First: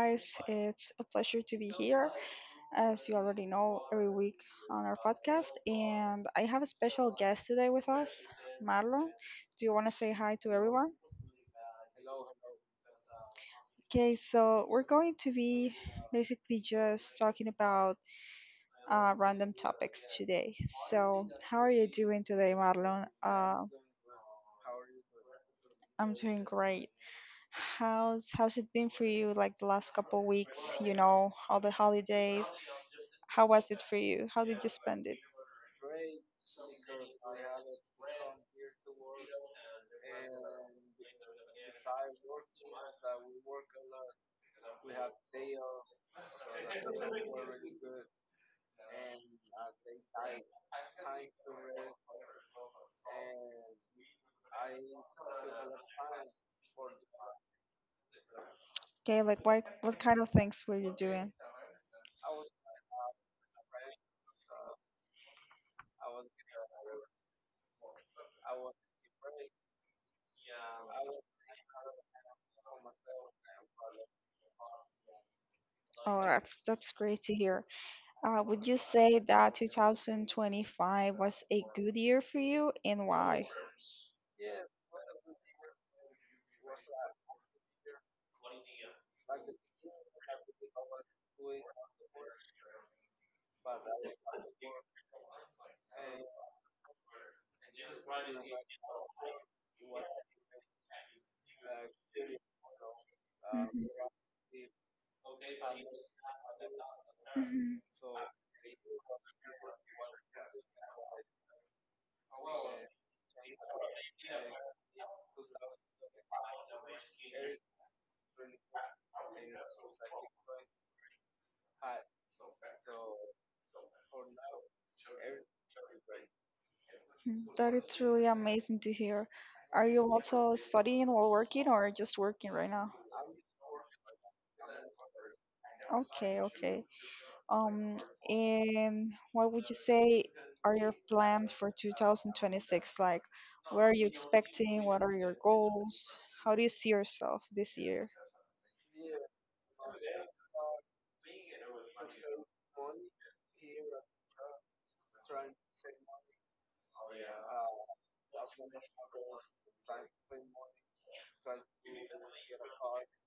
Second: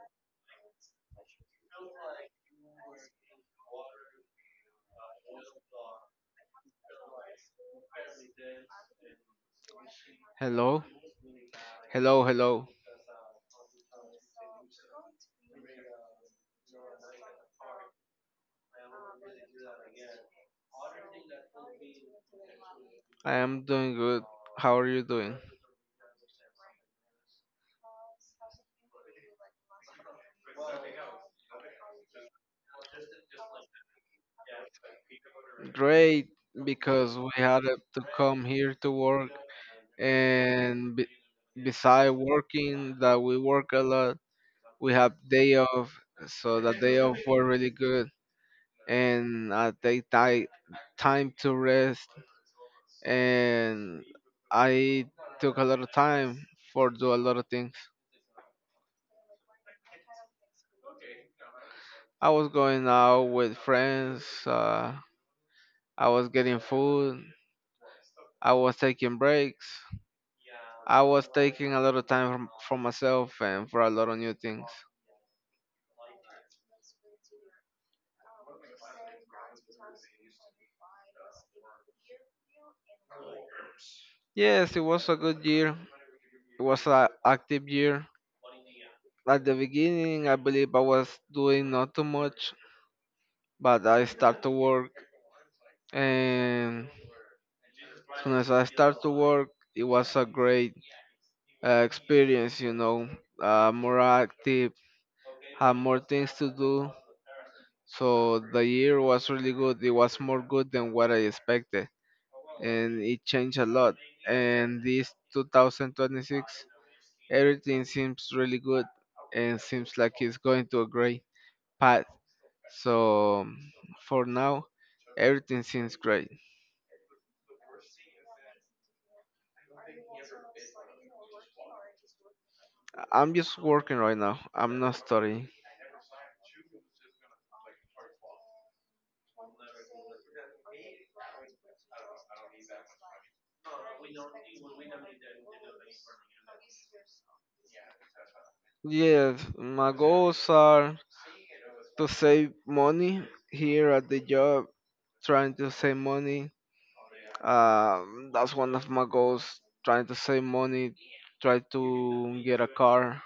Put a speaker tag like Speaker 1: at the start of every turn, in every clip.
Speaker 1: guys. It's a pleasure to be here. As you already know, every week on our podcast. And I have a special guest today with us, Marlon. Do you want to say hi to
Speaker 2: Hello,
Speaker 1: everyone?
Speaker 2: hello, hello.
Speaker 1: Okay, so we're going to be basically just talking about random topics today. So, how are you doing today, Marlon?
Speaker 2: I am doing good. How are you doing?
Speaker 1: I'm doing great. How's it been for you like the last couple weeks, you know, all the holidays? How was it for you? How did you spend it?
Speaker 2: Great, because we had to come here to work, and be beside working, that we work a lot, we have day off, so the day off were really good, and I take time to rest, and I took a lot of time for do a lot of things.
Speaker 1: Okay, like what kind of things were you doing?
Speaker 2: I was going out with friends. I was getting food. I was taking breaks. I was taking a lot of time from, for myself and for a lot of new things.
Speaker 1: Oh, that's great to hear. Would you say that 2025 was a good year for you and why?
Speaker 2: Yes, it was a good year. It was an active year. At the beginning, I believe I was doing not too much, but I start to work, and as soon as I start to work, it was a great experience.
Speaker 1: Mhm.
Speaker 2: More active, have more things to do.
Speaker 1: Mhm,
Speaker 2: So the year was really good. It was more good than what I expected, and it changed a lot. And this 2026, everything seems really good, and seems like it's going to a great path. So for now, everything seems great.
Speaker 1: mhm. That it's really amazing to hear. Are you also studying while working or just working right now?
Speaker 2: I'm just working right now. I'm not studying.
Speaker 1: Okay, okay. Um, and what would you say are your plans for 2026? Like, what are you expecting? What are your goals? How do you see yourself this year?
Speaker 2: Yes, my goals are to save money here at the job trying to save money. That's one of my goals. Trying to save money, try to get a car.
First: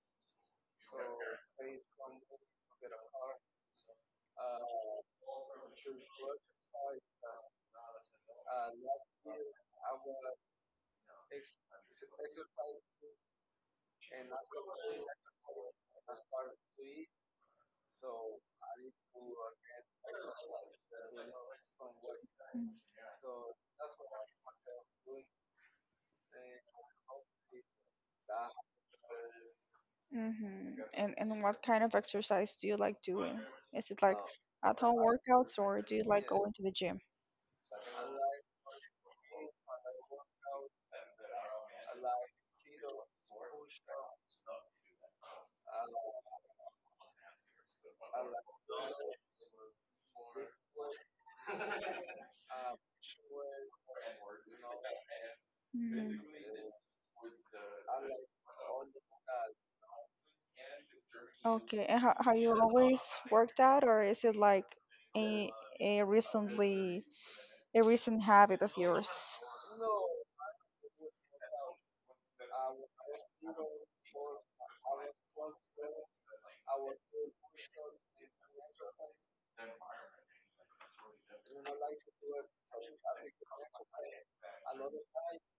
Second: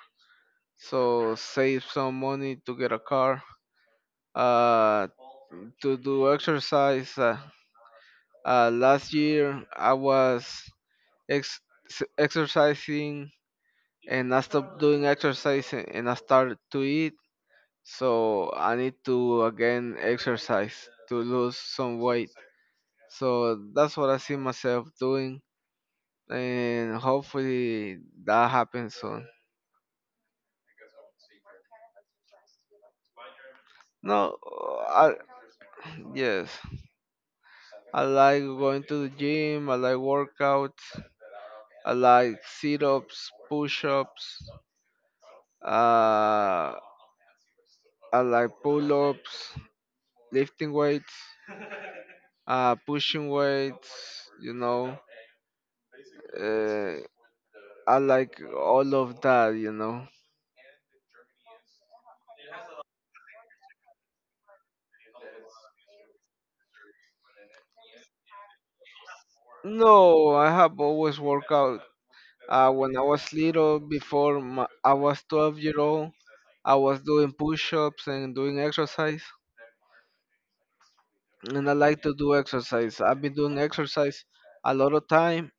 Speaker 2: So save some money to get a car. Uh, to do exercise. Last year I was ex- exercising and I stopped doing exercise and I started to eat. So I need to again exercise to lose some weight. So that's what I see myself doing, and hopefully that happens soon.
Speaker 1: Mm-hmm. And what kind of exercise do you like doing? Is it like
Speaker 2: No,
Speaker 1: at home
Speaker 2: I
Speaker 1: workouts or do you like
Speaker 2: yes,
Speaker 1: going to the gym?
Speaker 2: I like going to the gym. I like workouts. I like sit-ups, push-ups. Uh, I like pull-ups, lifting weights. Pushing weights.
Speaker 1: Mm.
Speaker 2: Uh, I like all of that.
Speaker 1: Okay, and how you always worked out, or is it like a, a recently a recent habit of yours?
Speaker 2: No, I have always worked out. When I was little, before my, I was 12-year-old, I was doing push-ups and doing exercise. And I like to do exercise. I've been doing exercise a lot of time,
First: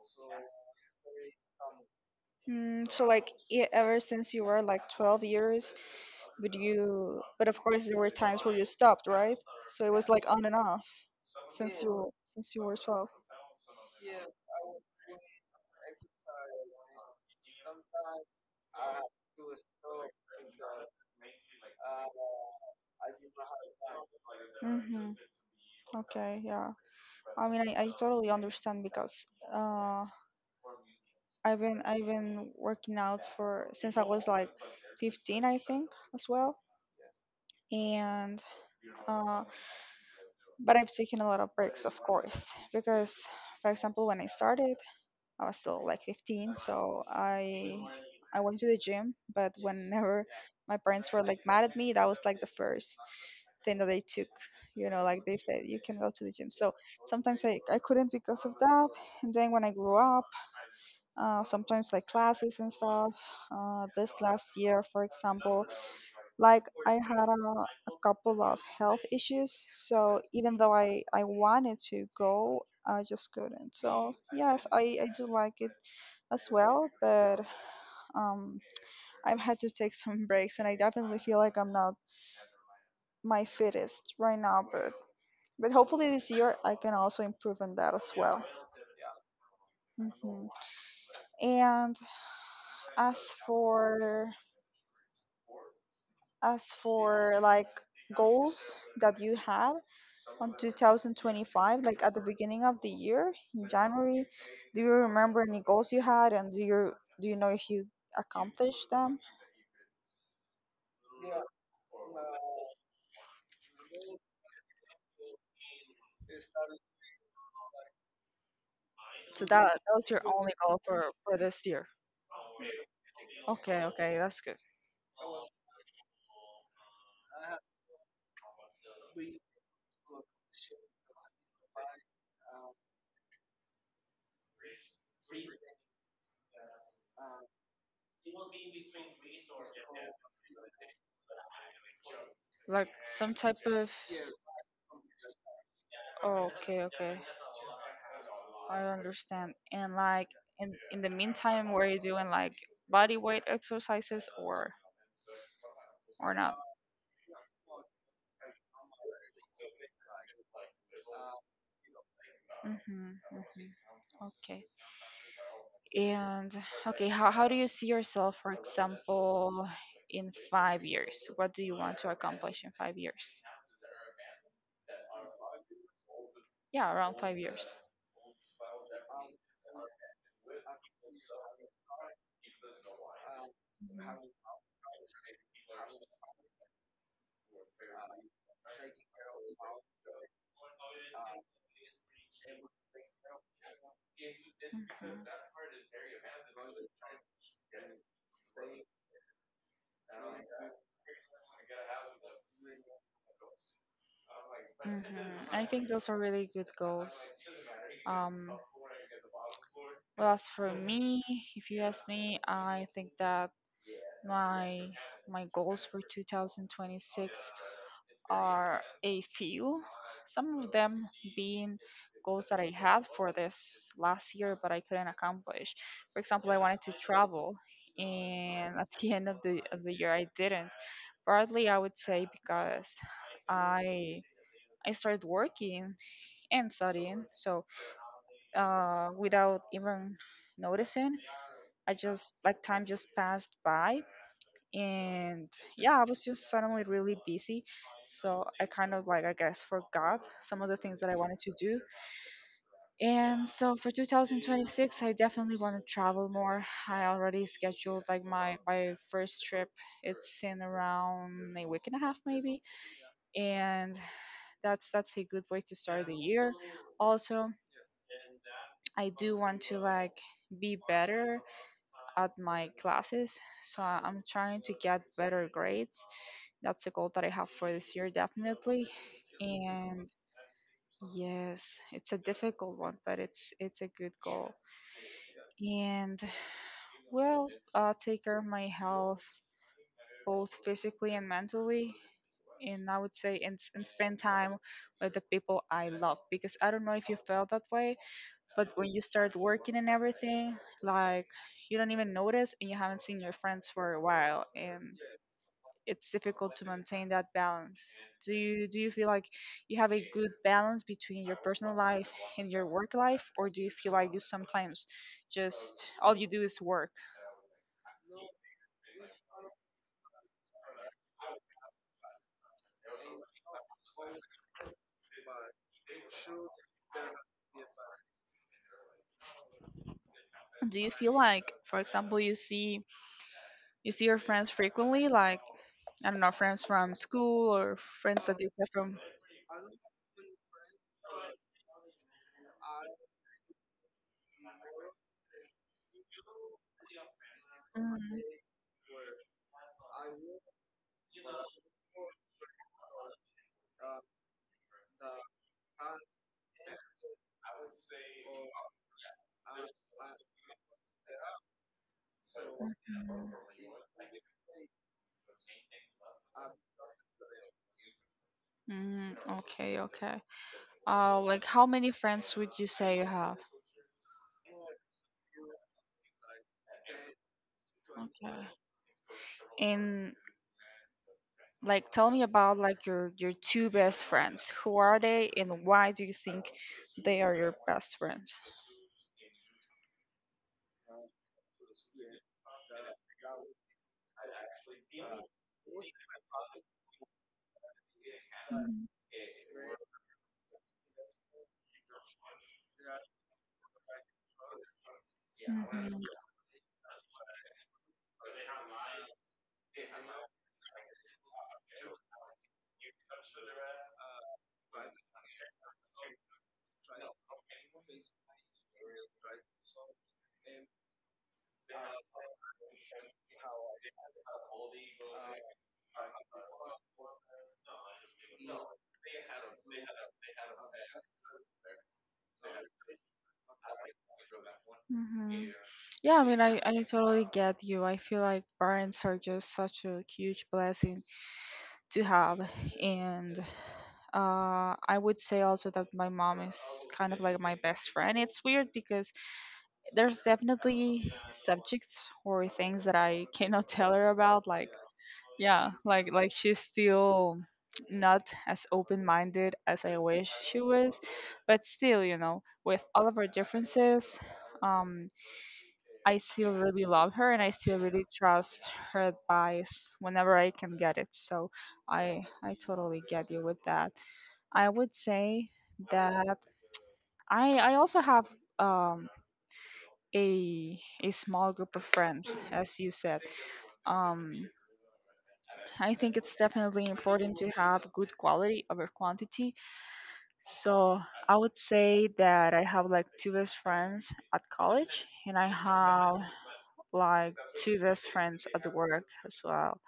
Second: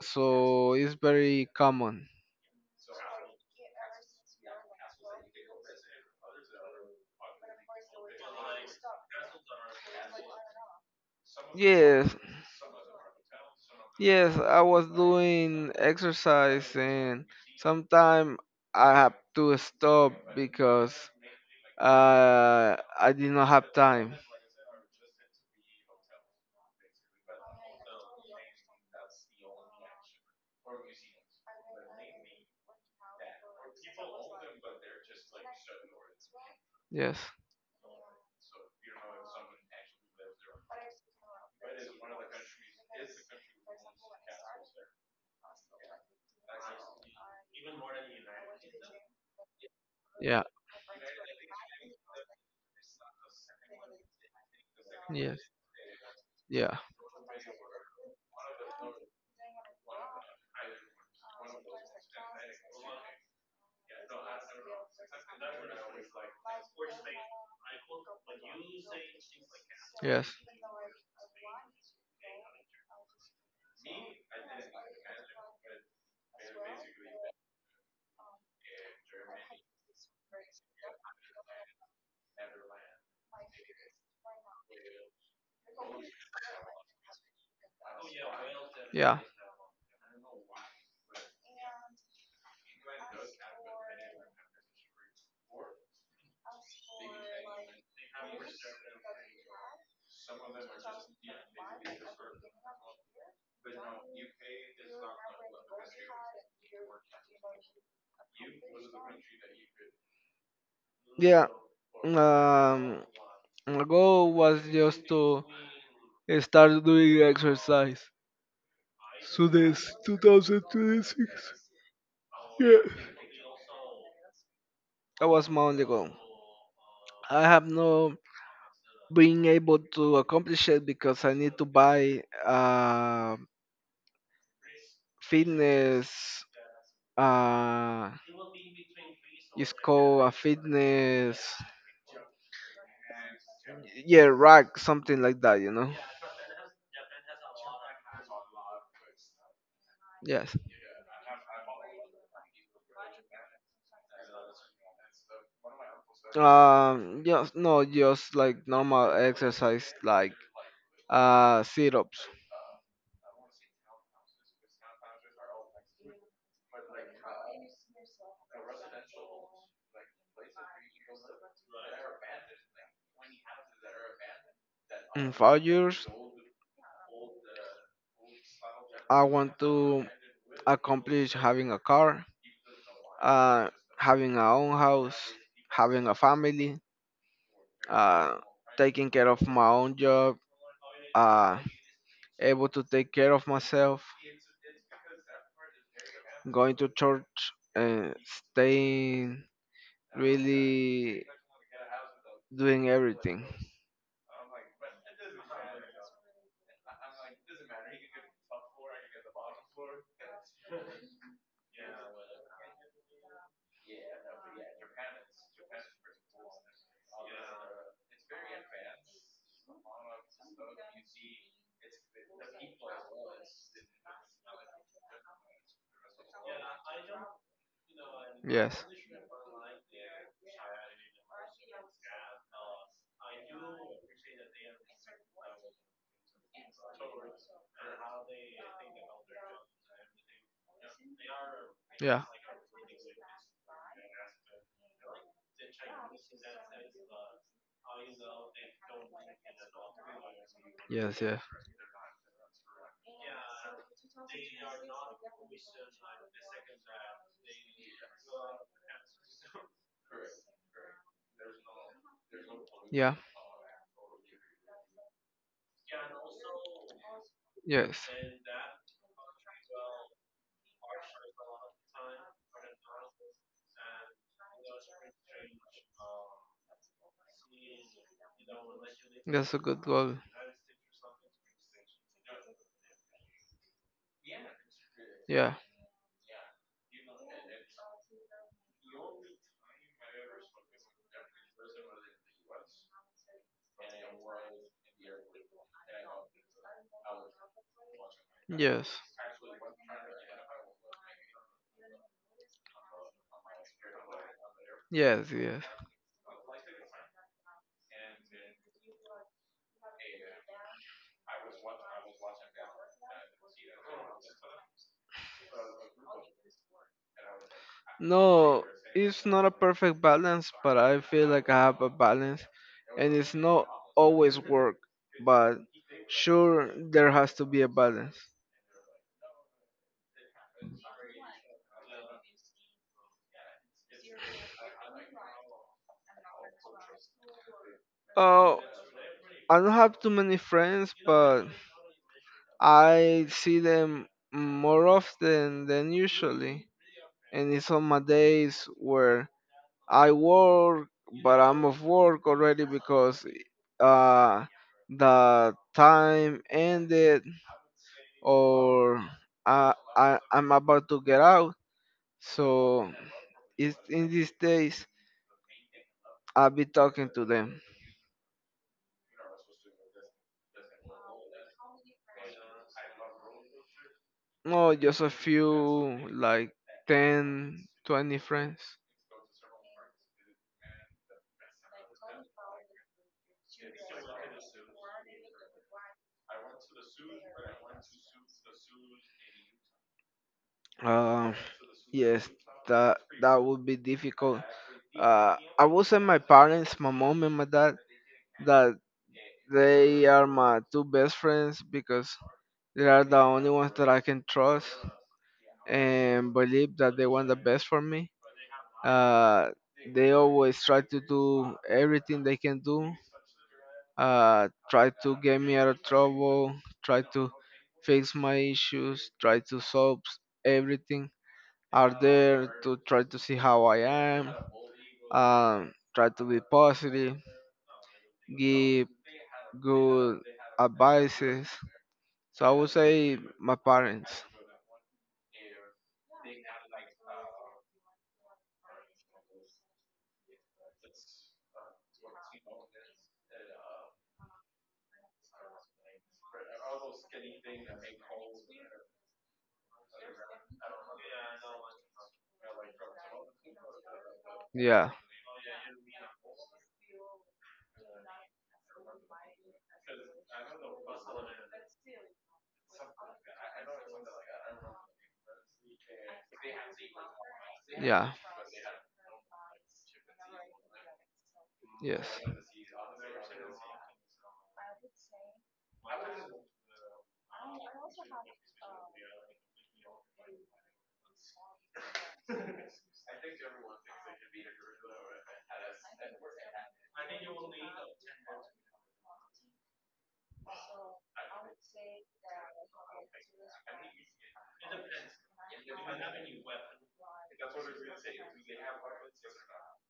Speaker 2: so it's very common.
Speaker 1: Mm, so like ever since you were like 12 years, would you? But of course, there were times where you stopped, right? So it was like on and off since you
Speaker 2: Yes.
Speaker 1: since you were 12.
Speaker 2: Yes, I was doing exercise and sometime I have to stop because I did not have time.
Speaker 1: Mm-hmm. Okay, yeah. I mean, I totally understand because uh, I've been working out for since I was like 15, I think, as well.
Speaker 2: Yes.
Speaker 1: And uh, but I've taken a lot of breaks, of course, because for example, when I started, I was still like 15, so I went to the gym, but whenever
Speaker 2: Yeah.
Speaker 1: my parents were like mad at me, that was like the first thing that they took. You know, like they
Speaker 2: Yes.
Speaker 1: said, you can go to the gym. So
Speaker 2: Yeah.
Speaker 1: sometimes I couldn't because of that. And then when I grew up, sometimes like classes and stuff. This last year, for example, like I had a couple of health issues, so
Speaker 2: Yes.
Speaker 1: even though I wanted to go, I just couldn't. So yes, I do like it as well, but um, I've had to take some breaks, and I definitely feel like I'm not my fittest right now, but hopefully this year I can also improve on that as well.
Speaker 2: Yeah.
Speaker 1: hmm And as for as for like goals that you have on 2025, like at the beginning of the year in January, do you remember any goals you had and do you know if you accomplished them?
Speaker 2: Yeah. Um, my goal was just to start doing exercise.
Speaker 1: So
Speaker 2: So
Speaker 1: that
Speaker 2: this
Speaker 1: was your only goal for
Speaker 2: 2026.
Speaker 1: this year.
Speaker 2: Yeah,
Speaker 1: Okay, okay, that's good.
Speaker 2: that was my only goal. I have no being able to accomplish it because I need to buy fitness uh it's called a fitness
Speaker 1: Like some type of.
Speaker 2: yeah, rock, something like that, you know?
Speaker 1: Okay, okay, I understand. And like
Speaker 2: Yes.
Speaker 1: in the meantime, were you doing like body weight exercises or? Or not?
Speaker 2: Yes, no, just like normal exercise, like sit ups.
Speaker 1: hmm hmm Okay. And okay, how do you see yourself, for example, in 5 years? What do you want to accomplish in 5 years?
Speaker 2: In 5 years,
Speaker 1: Yeah, around 5 years.
Speaker 2: I want to accomplish having a car, uh,
Speaker 1: Mhm.
Speaker 2: having a own house, having a family, uh, taking care of my own job, uh, able to take care of myself, going to church and staying really doing everything.
Speaker 1: Mhm. Mhm. I think those are really good goals. Um, well, as for me, if you ask me, I think that My my goals for 2026 are a few. Some of them being goals that I had for this last year, but I couldn't accomplish. For example, I wanted to travel, and
Speaker 2: Yes.
Speaker 1: at the end of the year, I didn't. Partly, I would say because I I started working and studying, so without even noticing, I
Speaker 2: Yeah.
Speaker 1: just like time just passed by and yeah, I was just suddenly really busy. So I kind of like I guess forgot some of the things that I
Speaker 2: Yes. Yeah.
Speaker 1: wanted to do. And so for 2026, I definitely want to travel more. I already scheduled like my first trip. It's in around a week and a half maybe,
Speaker 2: Yeah.
Speaker 1: and that's a good way to start the year. Also,
Speaker 2: Yes.
Speaker 1: I do want to like be better at my classes, so I'm trying to get better grades. That's a goal that I have for this year, definitely.
Speaker 2: That's a good
Speaker 1: And
Speaker 2: goal.
Speaker 1: yes, it's a difficult one, but it's a good goal.
Speaker 2: Yeah.
Speaker 1: And well, take care of my health, both physically and mentally and I would say and spend time with the people I love because I don't know if you felt that way, but
Speaker 2: Yes.
Speaker 1: when you start working and everything, like you don't even notice and you haven't seen your friends for a while and
Speaker 2: Yes. Yes.
Speaker 1: it's difficult to maintain that balance. Do you feel like you have a good balance between your personal life and your work life or do you feel like you sometimes just all you do is work?
Speaker 2: No, it's not a perfect balance, but I feel like I have a balance, and it's not always work, but sure there has to be a balance.
Speaker 1: Do you feel like for example you see your friends frequently like I don't know friends from school or friends that you
Speaker 2: Oh,
Speaker 1: have from.
Speaker 2: I don't have too many friends, but I see them more often than usually, and it's on my
Speaker 1: Mm,
Speaker 2: days where I work, but I'm off work already because uh, the time ended or I'm about to get out. So
Speaker 1: mm.
Speaker 2: it's, in these days, I'll be talking to them.
Speaker 1: Mm, okay, okay. Like how many friends would you say you have?
Speaker 2: No, just a few, like 10 20
Speaker 1: Okay.
Speaker 2: friends.
Speaker 1: And like tell me about like your two best friends. Who are they and why do you think they are your best friends?
Speaker 2: Uh, yes, that would be difficult. I would say my parents, my mom and my dad, that
Speaker 1: Mhm.
Speaker 2: they are my two best friends because they are the only ones that I can trust
Speaker 1: Mhm.
Speaker 2: and believe that they want the best for me. Uh, they always try to do everything they can do. Try to get me out of trouble. Try to fix my issues. Try to solve everything are there to try to see how I am, try to be positive, give good advices. So I would say my parents.
Speaker 1: Mm-hmm. Yeah, I mean, I totally get you. I feel like parents are just such a huge blessing to have and I would say also that my mom is kind of like my best friend. It's weird because there's definitely subjects or things that I cannot tell her about. Like,
Speaker 2: Yeah,
Speaker 1: yeah, like she's still not as open-minded as I wish she was, but still, you know, with all of our differences, um, I still really love her and I still really
Speaker 2: yeah,
Speaker 1: trust her advice whenever I can get it. So
Speaker 2: yes.
Speaker 1: I totally get you with that. I would say that I also have um a small group of friends as you said. Um I think it's definitely important to have good quality over quantity. So I would say that I have like two best friends at college, and I have like two best friends at work as well.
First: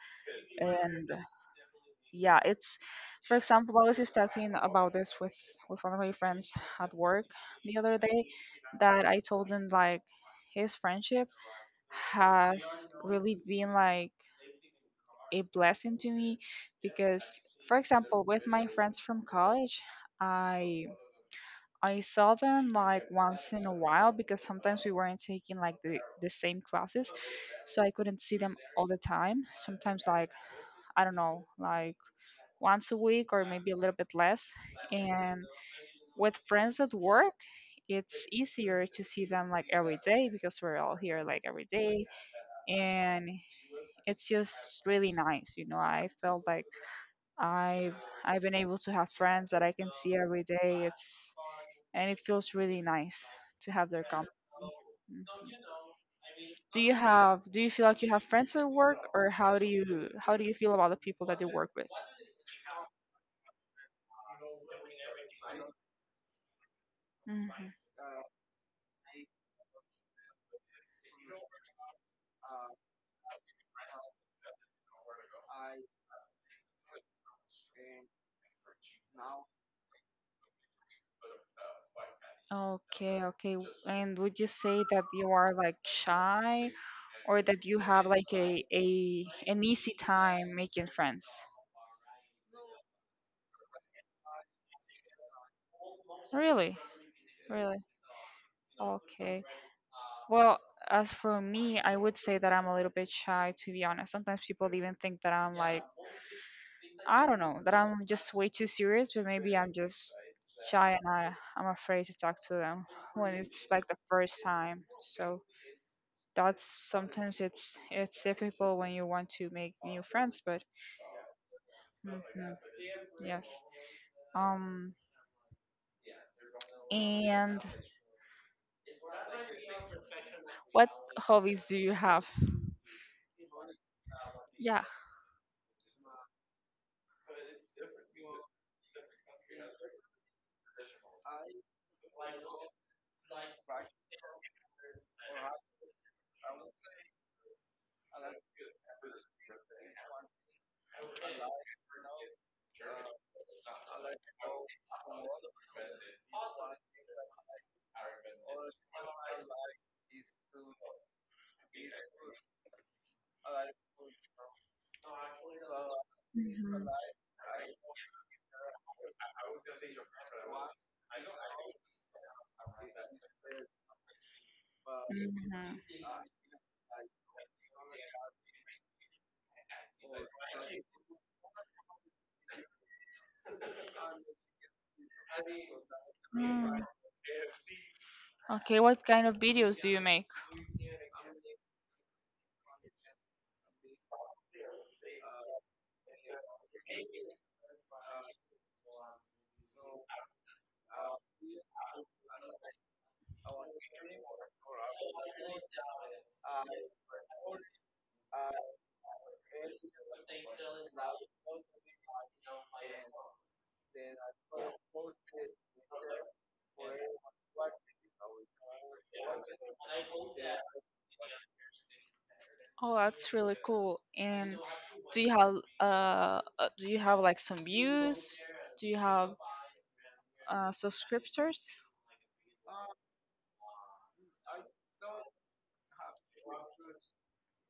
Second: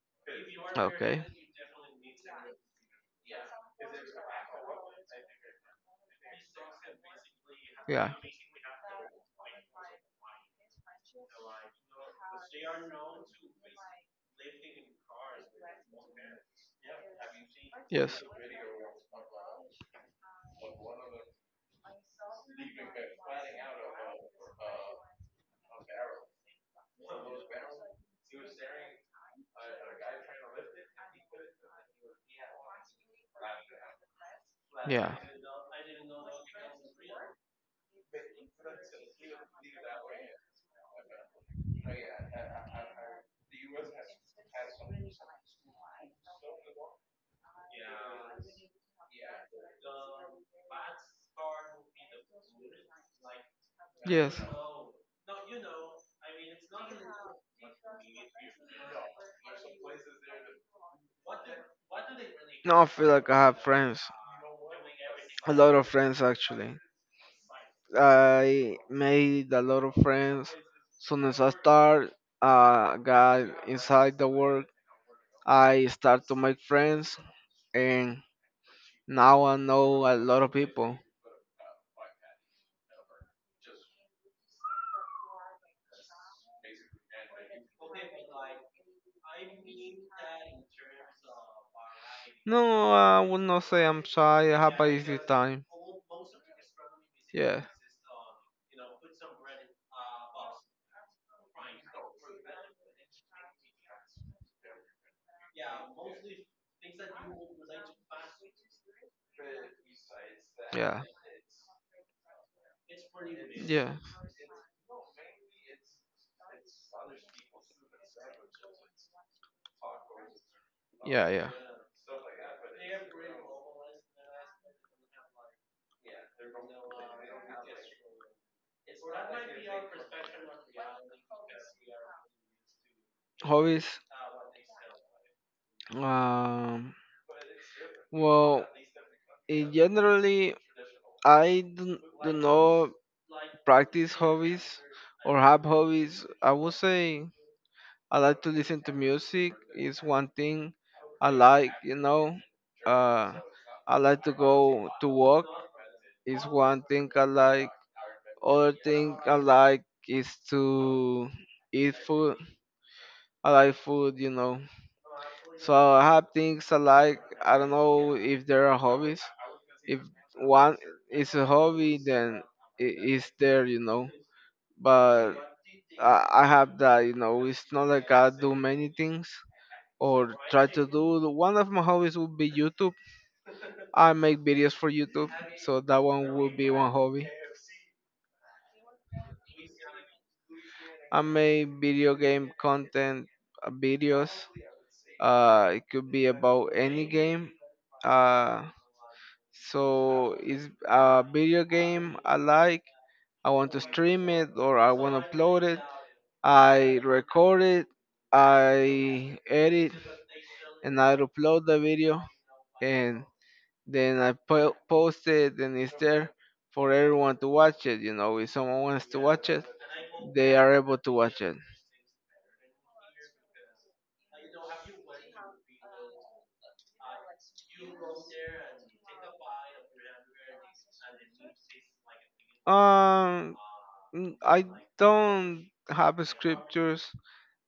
Speaker 1: And
Speaker 2: Okay.
Speaker 1: yeah, it's for example, I was just talking about this with one of my friends at work the other
Speaker 2: Yeah.
Speaker 1: day that I told him like his friendship has really been like a blessing to me because for
Speaker 2: Yes.
Speaker 1: example, with my friends from college, I I saw them like once in a while because sometimes we weren't taking like the same classes. So I couldn't see them all the time. Sometimes like I don't know, like once a week or maybe a little bit less.
Speaker 2: Yeah.
Speaker 1: And with friends at work, it's easier to see them like every day because we're all here like every day and it's just really nice, you know. I felt like I've I've been able to have friends that I can see every day. It's and it feels really nice to have their company.
Speaker 2: Yes.
Speaker 1: Do you have do you feel like you have friends at work or how do you feel about the people that you work with?
Speaker 2: No, I feel like I have friends. A lot of friends actually.
Speaker 1: Mhm.
Speaker 2: I made a lot of friends. Soon as I start, got inside the work. I start to make friends, and now I know a lot of people.
Speaker 1: Okay, okay. And would you say that you are like shy or that you have like a an easy time making friends?
Speaker 2: No, I would not say I'm shy. I have a easy time.
Speaker 1: Really?
Speaker 2: Yeah,
Speaker 1: Really? Okay. Well, as for me, I would say that I'm a little bit shy, to be honest. Sometimes people even think that I'm like, I don't know, that I'm just way too serious, but maybe I'm just shy and I'm afraid to talk to them when it's like
Speaker 2: yeah,
Speaker 1: the first time. So that's sometimes it's difficult when you want to make new friends, but
Speaker 2: yeah, yeah.
Speaker 1: mhm, yes. Um, and what hobbies do you have?
Speaker 2: Hobbies.
Speaker 1: Yeah.
Speaker 2: Um. Well, in generally, I do not practice hobbies or have hobbies. I would say I like to listen to music. Is one thing I like. Uh. I like to go to walk. Is one thing I like. Other thing I like is to eat food. I like food. So I have things I
Speaker 1: Mhm.
Speaker 2: like. I don't know if there are hobbies. If one is a hobby, then it is there. But
Speaker 1: Mhm.
Speaker 2: I have that. It's not like I do many things or try to do. One of my hobbies would be YouTube. I make videos for YouTube, so that one would be
Speaker 1: Mm.
Speaker 2: one hobby.
Speaker 1: Okay, what kind of videos do you make?
Speaker 2: I make video game content videos. It could be about any game. Uh, so it's a video game I like. I want to stream it or I want to upload it. I record it. I edit and I upload the video and then I post it and it's there for everyone to watch it. If someone wants to watch it, they are able to watch it.
Speaker 1: Do you have do you have like some views? Do you have subscribers?
Speaker 2: Um, I don't have scriptures.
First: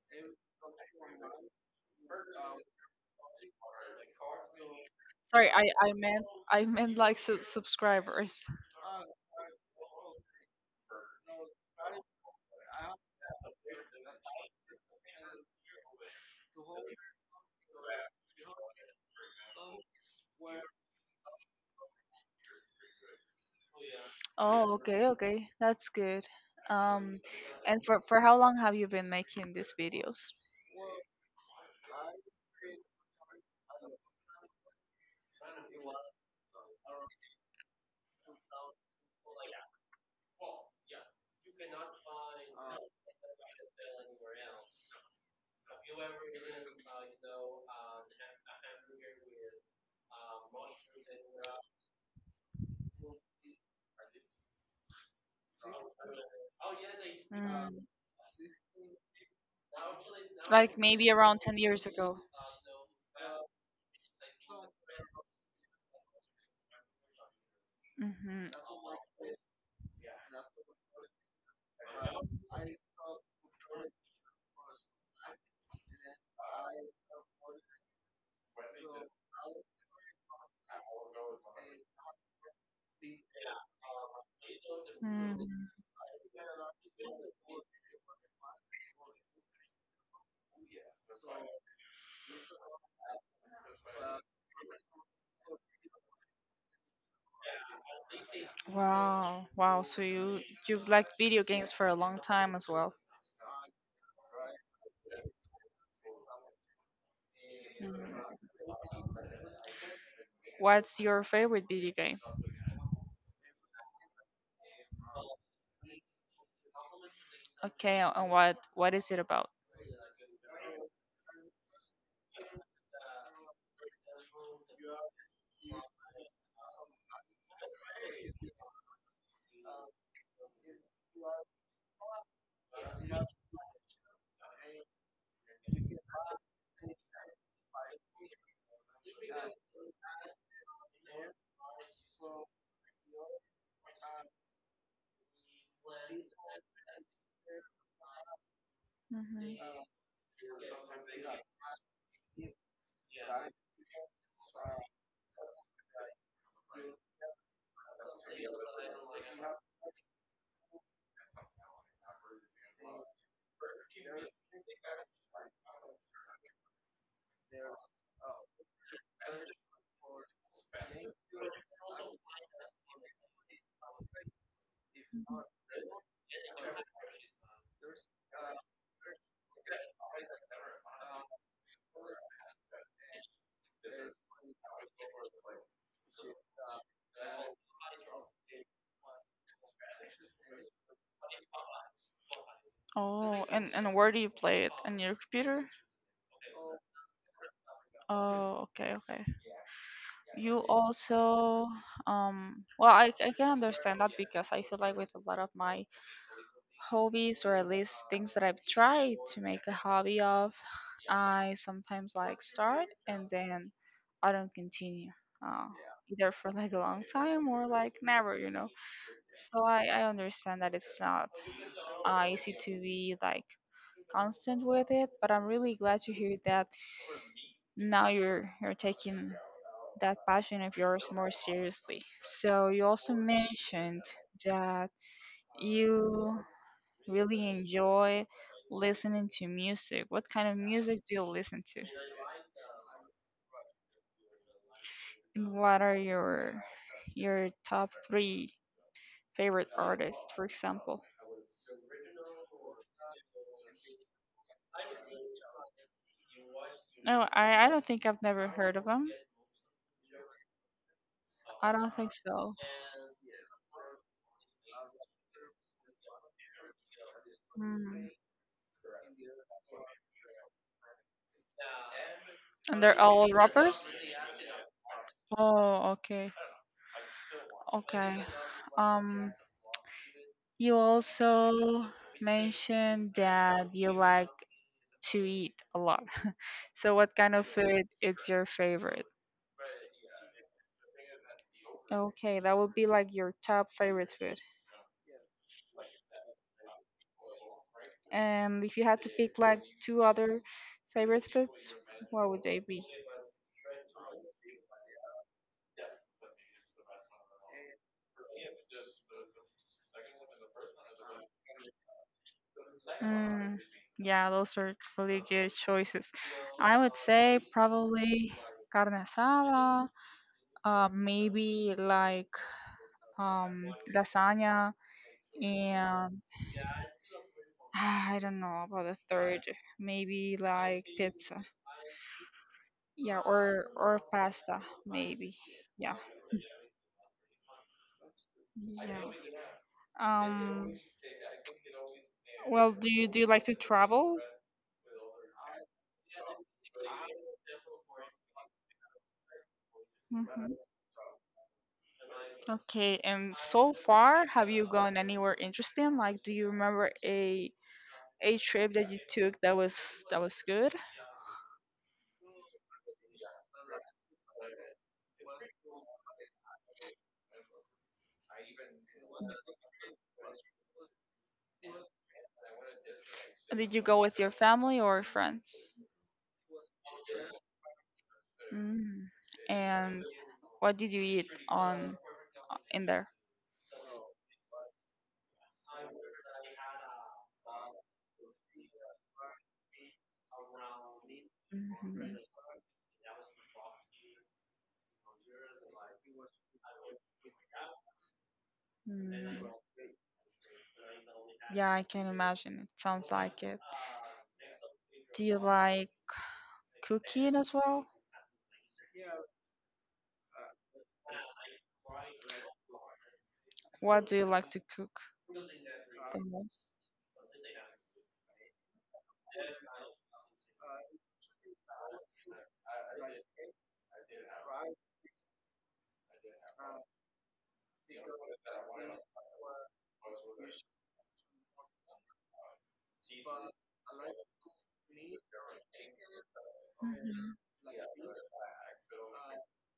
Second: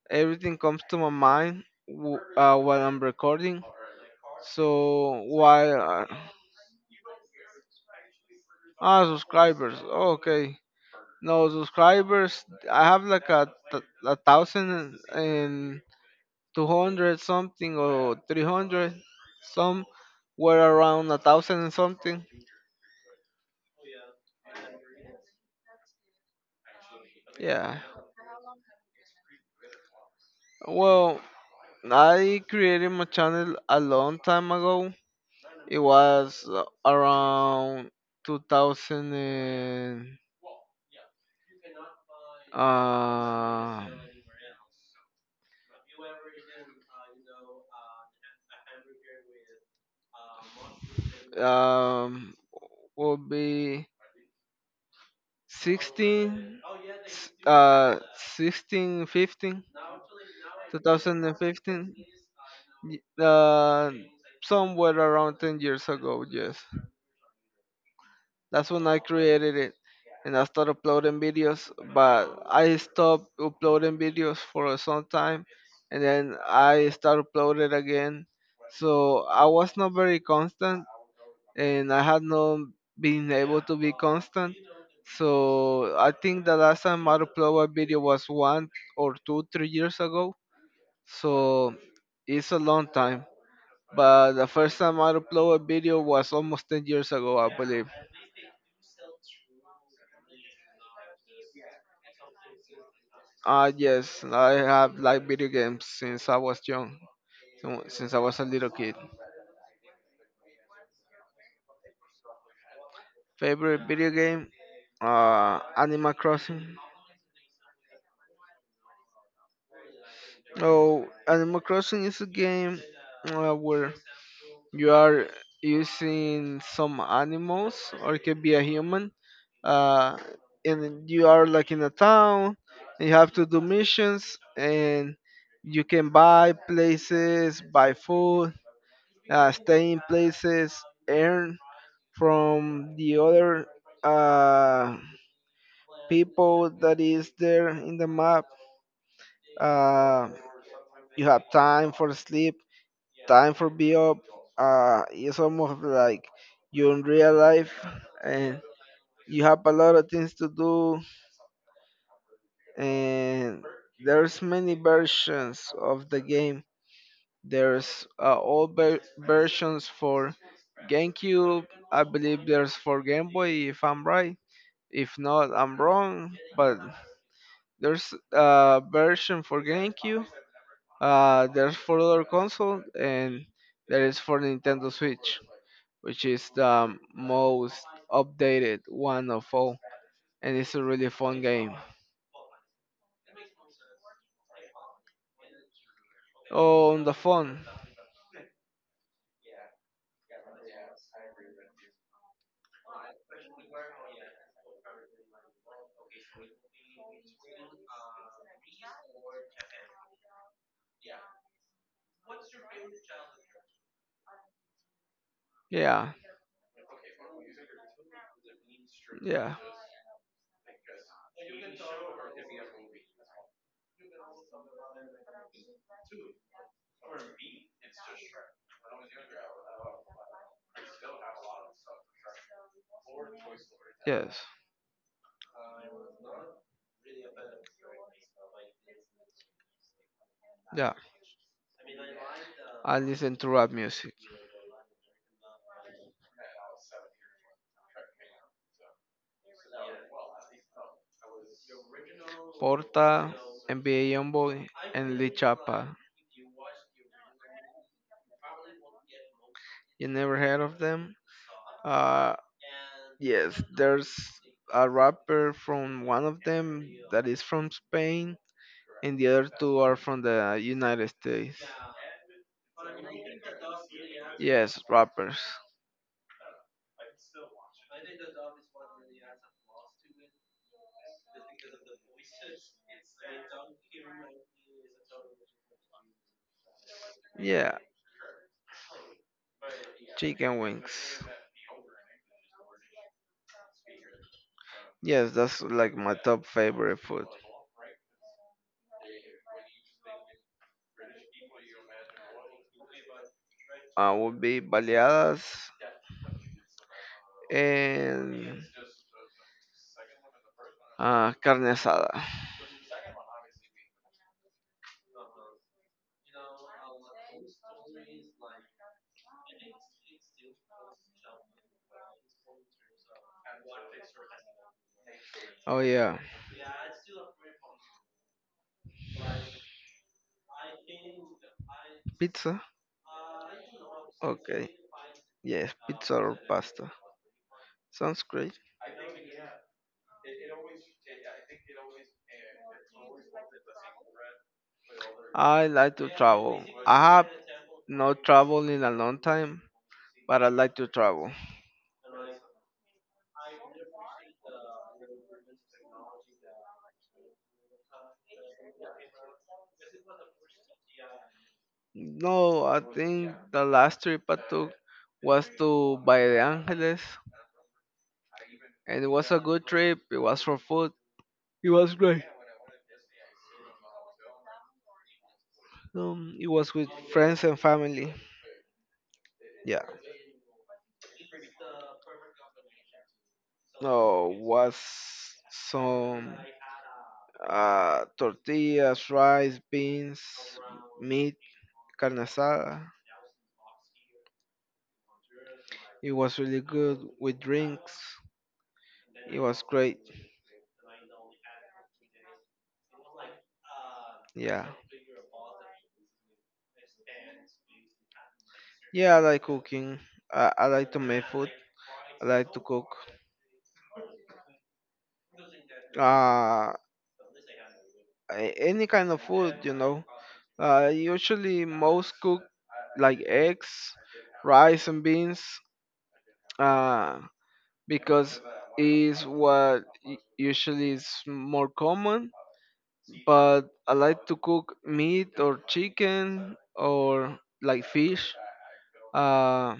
Speaker 2: Everything comes to my mind while I'm recording. So
Speaker 1: Sorry,
Speaker 2: while
Speaker 1: I meant like subscribers.
Speaker 2: ah subscribers, okay, no subscribers. I have like a thousand and 200 something or 300 some were around a thousand and something.
Speaker 1: Oh, okay, okay. That's good. Um
Speaker 2: Yeah,
Speaker 1: and for how long have you been making these videos?
Speaker 2: well, I created my channel a long time ago. It was around 2000 and, uh, um would be 16,
Speaker 1: Mm.
Speaker 2: 16, 15,
Speaker 1: Like
Speaker 2: two
Speaker 1: maybe
Speaker 2: thousand and
Speaker 1: around 10 years
Speaker 2: fifteen,
Speaker 1: ago.
Speaker 2: y- uh, somewhere around 10 years ago, yes. That's when I created it and I started uploading videos, but I stopped uploading videos for some time and then I started uploading again. So I was not very constant and I have not been able to be constant.
Speaker 1: Mhm.
Speaker 2: So I think the last time I uploaded a video was one or two, 3 years ago. So it's a long time. But the first time I uploaded a video was almost 10 years ago, I believe.
Speaker 1: Wow, wow. So you've liked video games for a long time as well.
Speaker 2: Ah, yes, I have liked video games since I was young,
Speaker 1: Mm.
Speaker 2: since I was a little kid.
Speaker 1: What's your favorite video game?
Speaker 2: Favorite video game? Animal Crossing.
Speaker 1: Okay, and what is it about?
Speaker 2: Oh, Animal Crossing is a game where you are using some animals or it could be a human, uh, and you are like in a town, and you have to do missions, and you can buy places, buy food, stay in places, earn from the other uh, people that is there in the map.
Speaker 1: hmm
Speaker 2: uh, you have time for sleep, time for be up. It's almost like you in real life, and you have a lot of things to do, and there's many versions of the game. There's old versions for GameCube. I believe there's for Game Boy if I'm right. If not, I'm wrong. But there's a version for GameCube. There's for other console, and there is for Nintendo Switch, which is the most updated one of all, and it's a really fun game.
Speaker 1: Oh, and where do you play it? On your computer?
Speaker 2: Oh, on the phone,
Speaker 1: Oh, okay, okay. You also well, I can understand that because I feel like with a lot of my hobbies or at least things that I've tried to make a hobby of, I sometimes like start and then I don't continue. Uh,
Speaker 2: yeah,
Speaker 1: Either for like a long time or like never, you know.
Speaker 2: yeah,
Speaker 1: So I understand that it's not easy to be like constant with it, but I'm really glad to hear that now you're taking that passion of yours more seriously. So you also mentioned
Speaker 2: yes,
Speaker 1: that you really enjoy listening to music. What kind of
Speaker 2: yeah.
Speaker 1: music do you listen to?
Speaker 2: I listen to rap music.
Speaker 1: And what are your top three favorite artists, for example?
Speaker 2: Porta, NBA Youngboy, and Lee Chapa.
Speaker 1: No, I don't think I've never heard of them.
Speaker 2: You never heard of them?
Speaker 1: I don't think
Speaker 2: Uh,
Speaker 1: so.
Speaker 2: yes, there's a rapper from one of them that is from
Speaker 1: Mm.
Speaker 2: Spain, and the other two are from the United States.
Speaker 1: And they're all rappers?
Speaker 2: Yes, rappers.
Speaker 1: Oh, okay. Okay. Um, you also mentioned that you like to eat a lot. So what kind of
Speaker 2: Yeah,
Speaker 1: food is your favorite?
Speaker 2: chicken wings.
Speaker 1: Okay, that would be like your top favorite food.
Speaker 2: Yes, that's like my top favorite food.
Speaker 1: And if you had to pick like two other favorite foods, what would they be?
Speaker 2: Would be baleadas, and carne asada.
Speaker 1: Mm, yeah, those are really good choices. I would say probably carne asada, maybe like lasagna,
Speaker 2: Oh
Speaker 1: and
Speaker 2: yeah,
Speaker 1: I don't know about the third. Maybe like pizza.
Speaker 2: pizza.
Speaker 1: Yeah, or pasta,
Speaker 2: Okay,
Speaker 1: maybe.
Speaker 2: yes,
Speaker 1: Yeah,
Speaker 2: pizza or pasta. Sounds great.
Speaker 1: yeah. Um, well, do you like to travel?
Speaker 2: I like to travel. I have not traveled in a long time, but I
Speaker 1: Hmm.
Speaker 2: like to travel.
Speaker 1: Okay, and so far, have you gone anywhere interesting? Like, do you remember a trip that you took that was good?
Speaker 2: No, I think the last trip I took was to Valle de Angeles, and it was a good trip. It was for food. It was great.
Speaker 1: Did you go with your family or friends?
Speaker 2: It was with friends and family.
Speaker 1: Mm.
Speaker 2: Yeah.
Speaker 1: And what did you eat on in there?
Speaker 2: No, was some tortillas, rice, beans, meat, carne
Speaker 1: Mhm.
Speaker 2: asada. It was really good with drinks. It
Speaker 1: Mm.
Speaker 2: was great.
Speaker 1: Yeah, I can imagine. It sounds like it.
Speaker 2: Yeah.
Speaker 1: Do you like cooking as well?
Speaker 2: Yeah, I like cooking. I like to make food. I like to cook.
Speaker 1: What do you like to cook the most?
Speaker 2: Uh, any kind of food, you know. Usually most cook like eggs, rice and beans, uh, because is what usually is more common. But I like to cook meat or chicken or
Speaker 1: Mhm,
Speaker 2: like fish. Uh,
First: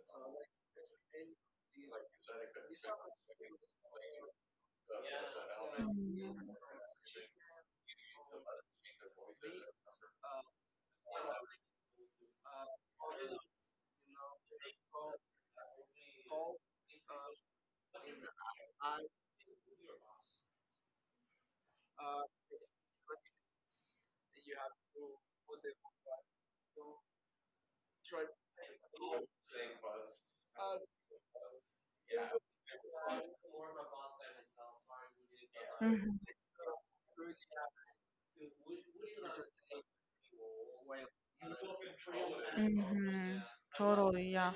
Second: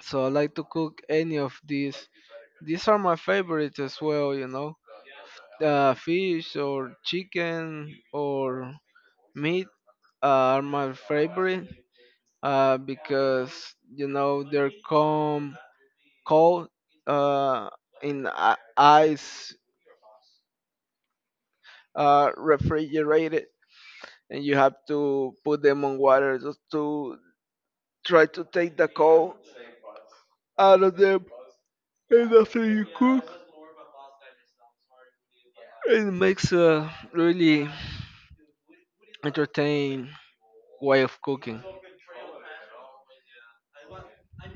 Speaker 2: so I like to cook any of these. These are my favorites as well.
Speaker 1: mhm,
Speaker 2: Fish or chicken or meat are my favorite because they're calm, cold, uh, in ice, refrigerated, and you have to put them on water just to try to take the cold out of them. And after you cook, it
Speaker 1: mhm,
Speaker 2: makes a really entertaining way of cooking.
Speaker 1: mhm. Totally, yeah.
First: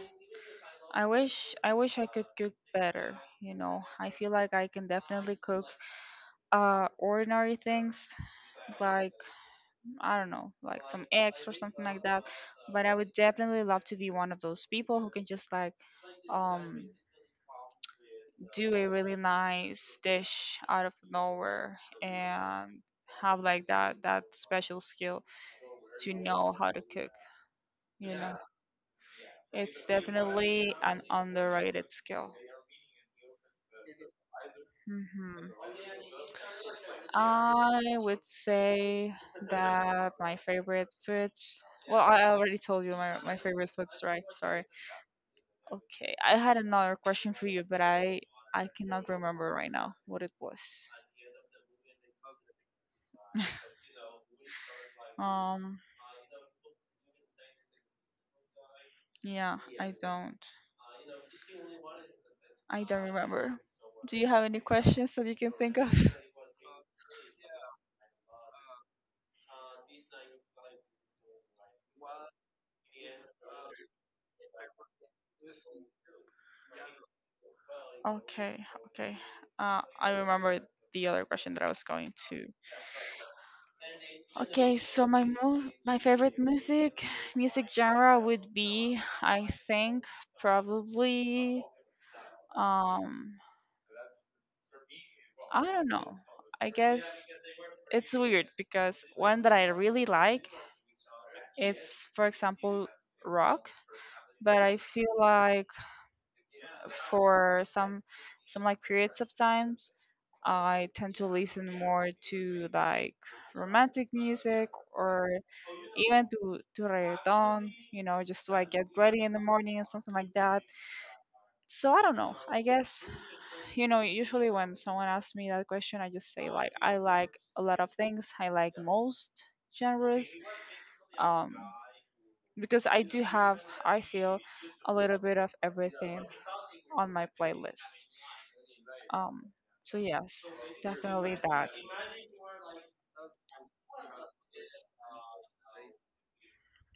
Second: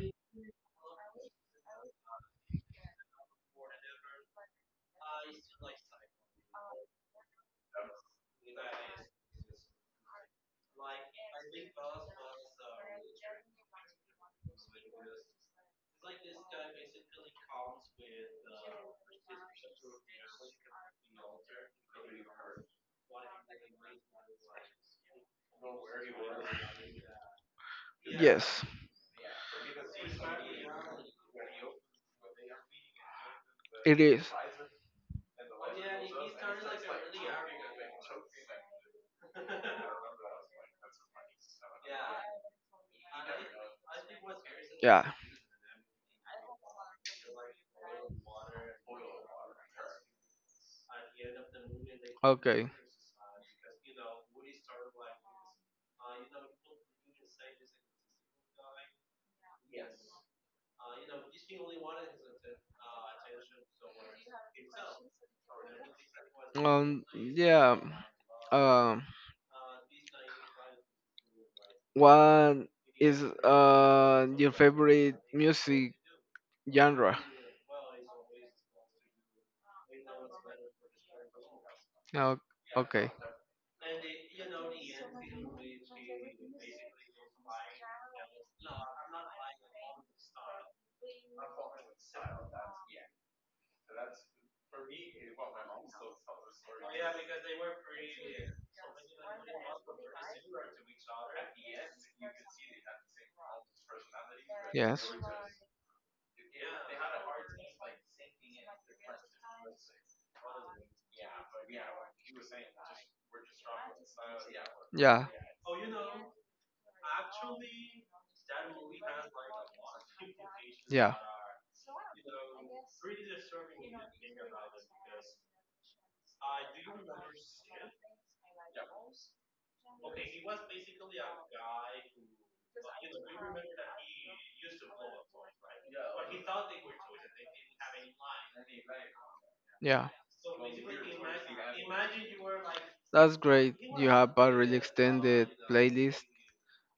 Speaker 1: I wish I could cook better, you know. I feel like I can definitely cook, ordinary things like I don't know, like some eggs or something like that. But I would definitely love to be one of those people who can just like um do a really nice dish out of nowhere and have like that special skill to know how to cook, you know.
Speaker 2: Yes.
Speaker 1: It's definitely an underrated skill.
Speaker 2: It is.
Speaker 1: Hmm. I would say that my favorite foods. Well, I already told you my favorite foods, right? Sorry.
Speaker 2: Yeah.
Speaker 1: Okay, I had another question for you, but I cannot remember right now what it was.
Speaker 2: Okay.
Speaker 1: Um, yeah, I don't. I don't remember. Do you have any questions that you can think of?
Speaker 2: Yeah. Um. What is your favorite music genre?
Speaker 1: Okay, okay. I remember the other question that I was going
Speaker 2: Oh,
Speaker 1: to.
Speaker 2: okay.
Speaker 1: Okay, so my favorite music genre would be, I think, probably um, I don't know. I guess it's weird because one that I really like it's, for example, rock, but I feel
Speaker 2: Yes.
Speaker 1: like for some like periods of times I tend to listen more to like romantic music
Speaker 2: Yeah.
Speaker 1: or even to reggaeton, you know, just so I get ready in the morning or something like that.
Speaker 2: Yeah.
Speaker 1: So I don't know, I guess, you know, usually when someone asks me that question I just say like I like a lot of things, I like most genres, um, because I do have, I feel, a little bit of everything on my playlist. Um, so,
Speaker 2: Yeah.
Speaker 1: yes, definitely that.
Speaker 2: That's great. You have a really extended playlist.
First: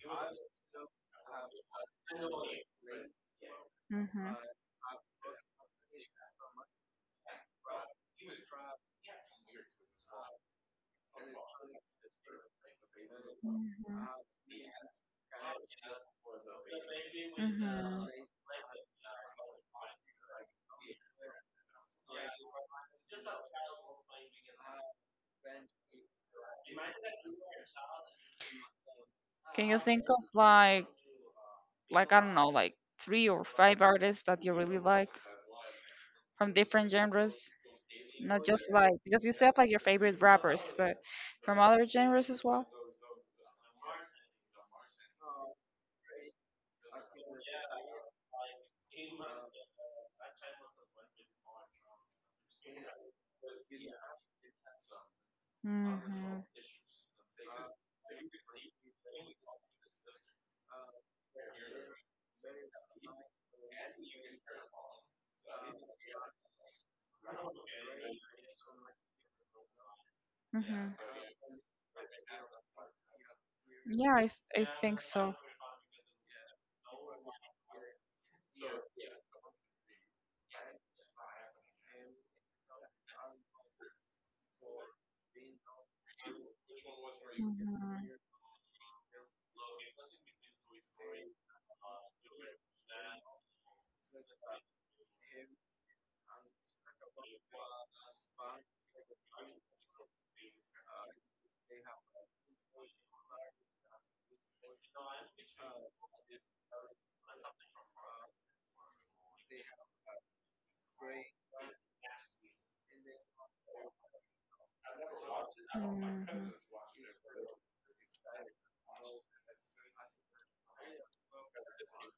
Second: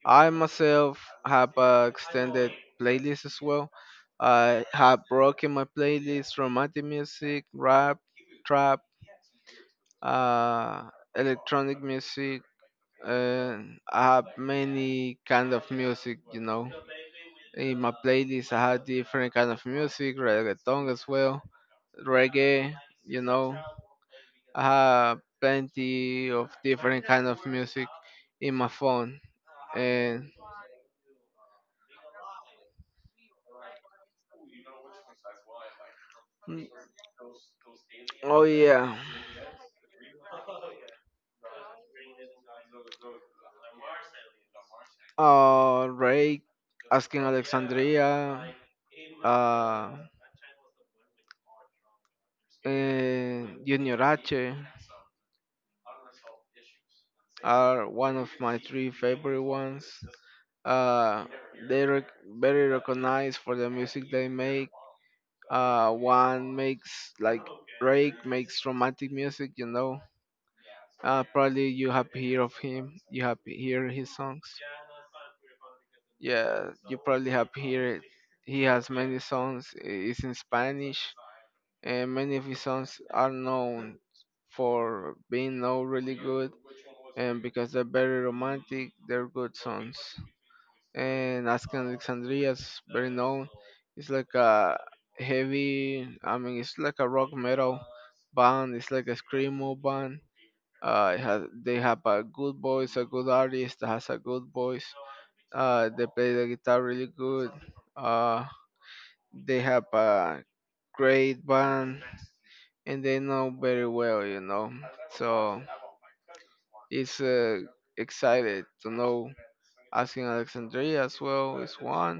Speaker 2: I myself have a extended playlist as well.
Speaker 1: Hmm.
Speaker 2: I have broken my playlist romantic music, rap, trap, uh, electronic music, and I have many kind of music. You know, in my
Speaker 1: Hmm.
Speaker 2: playlist I have different kind of music, reggaeton as well reggae, you know. I have plenty of different kind of music in my phone.
Speaker 1: Can you think of
Speaker 2: And
Speaker 1: like I don't know, like three or five artists that you really like from
Speaker 2: mm,
Speaker 1: different genres?
Speaker 2: oh
Speaker 1: Not just like
Speaker 2: yeah,
Speaker 1: because you said like your favorite rappers, but from other genres as well.
Speaker 2: Ray, Asking Alexandria, uh, and Junior H
Speaker 1: Mm-hmm.
Speaker 2: are one of my three favorite ones. Uh, they are very recognized for the music they make. One makes like Drake makes romantic music, you know.
Speaker 1: Mm-hmm.
Speaker 2: Probably you have heard of him. You have heard his
Speaker 1: Yeah,
Speaker 2: songs.
Speaker 1: I think so.
Speaker 2: Yeah, you probably have heard. He has many songs. It's in Spanish, and many of his songs are known for being now really good, and because they're
Speaker 1: Mm-hmm.
Speaker 2: very romantic, they're good songs. And Asking Alexandria is very known. It's like a heavy. I mean, it's like a rock metal band. It's like a screamo band. They have a good voice, a good artist that has a good voice. They play the guitar really good. Uh, they have a great band, and they know very well, you know. So
Speaker 1: Mm-hmm.
Speaker 2: it's excited to know. Asking Alexandria as well is one,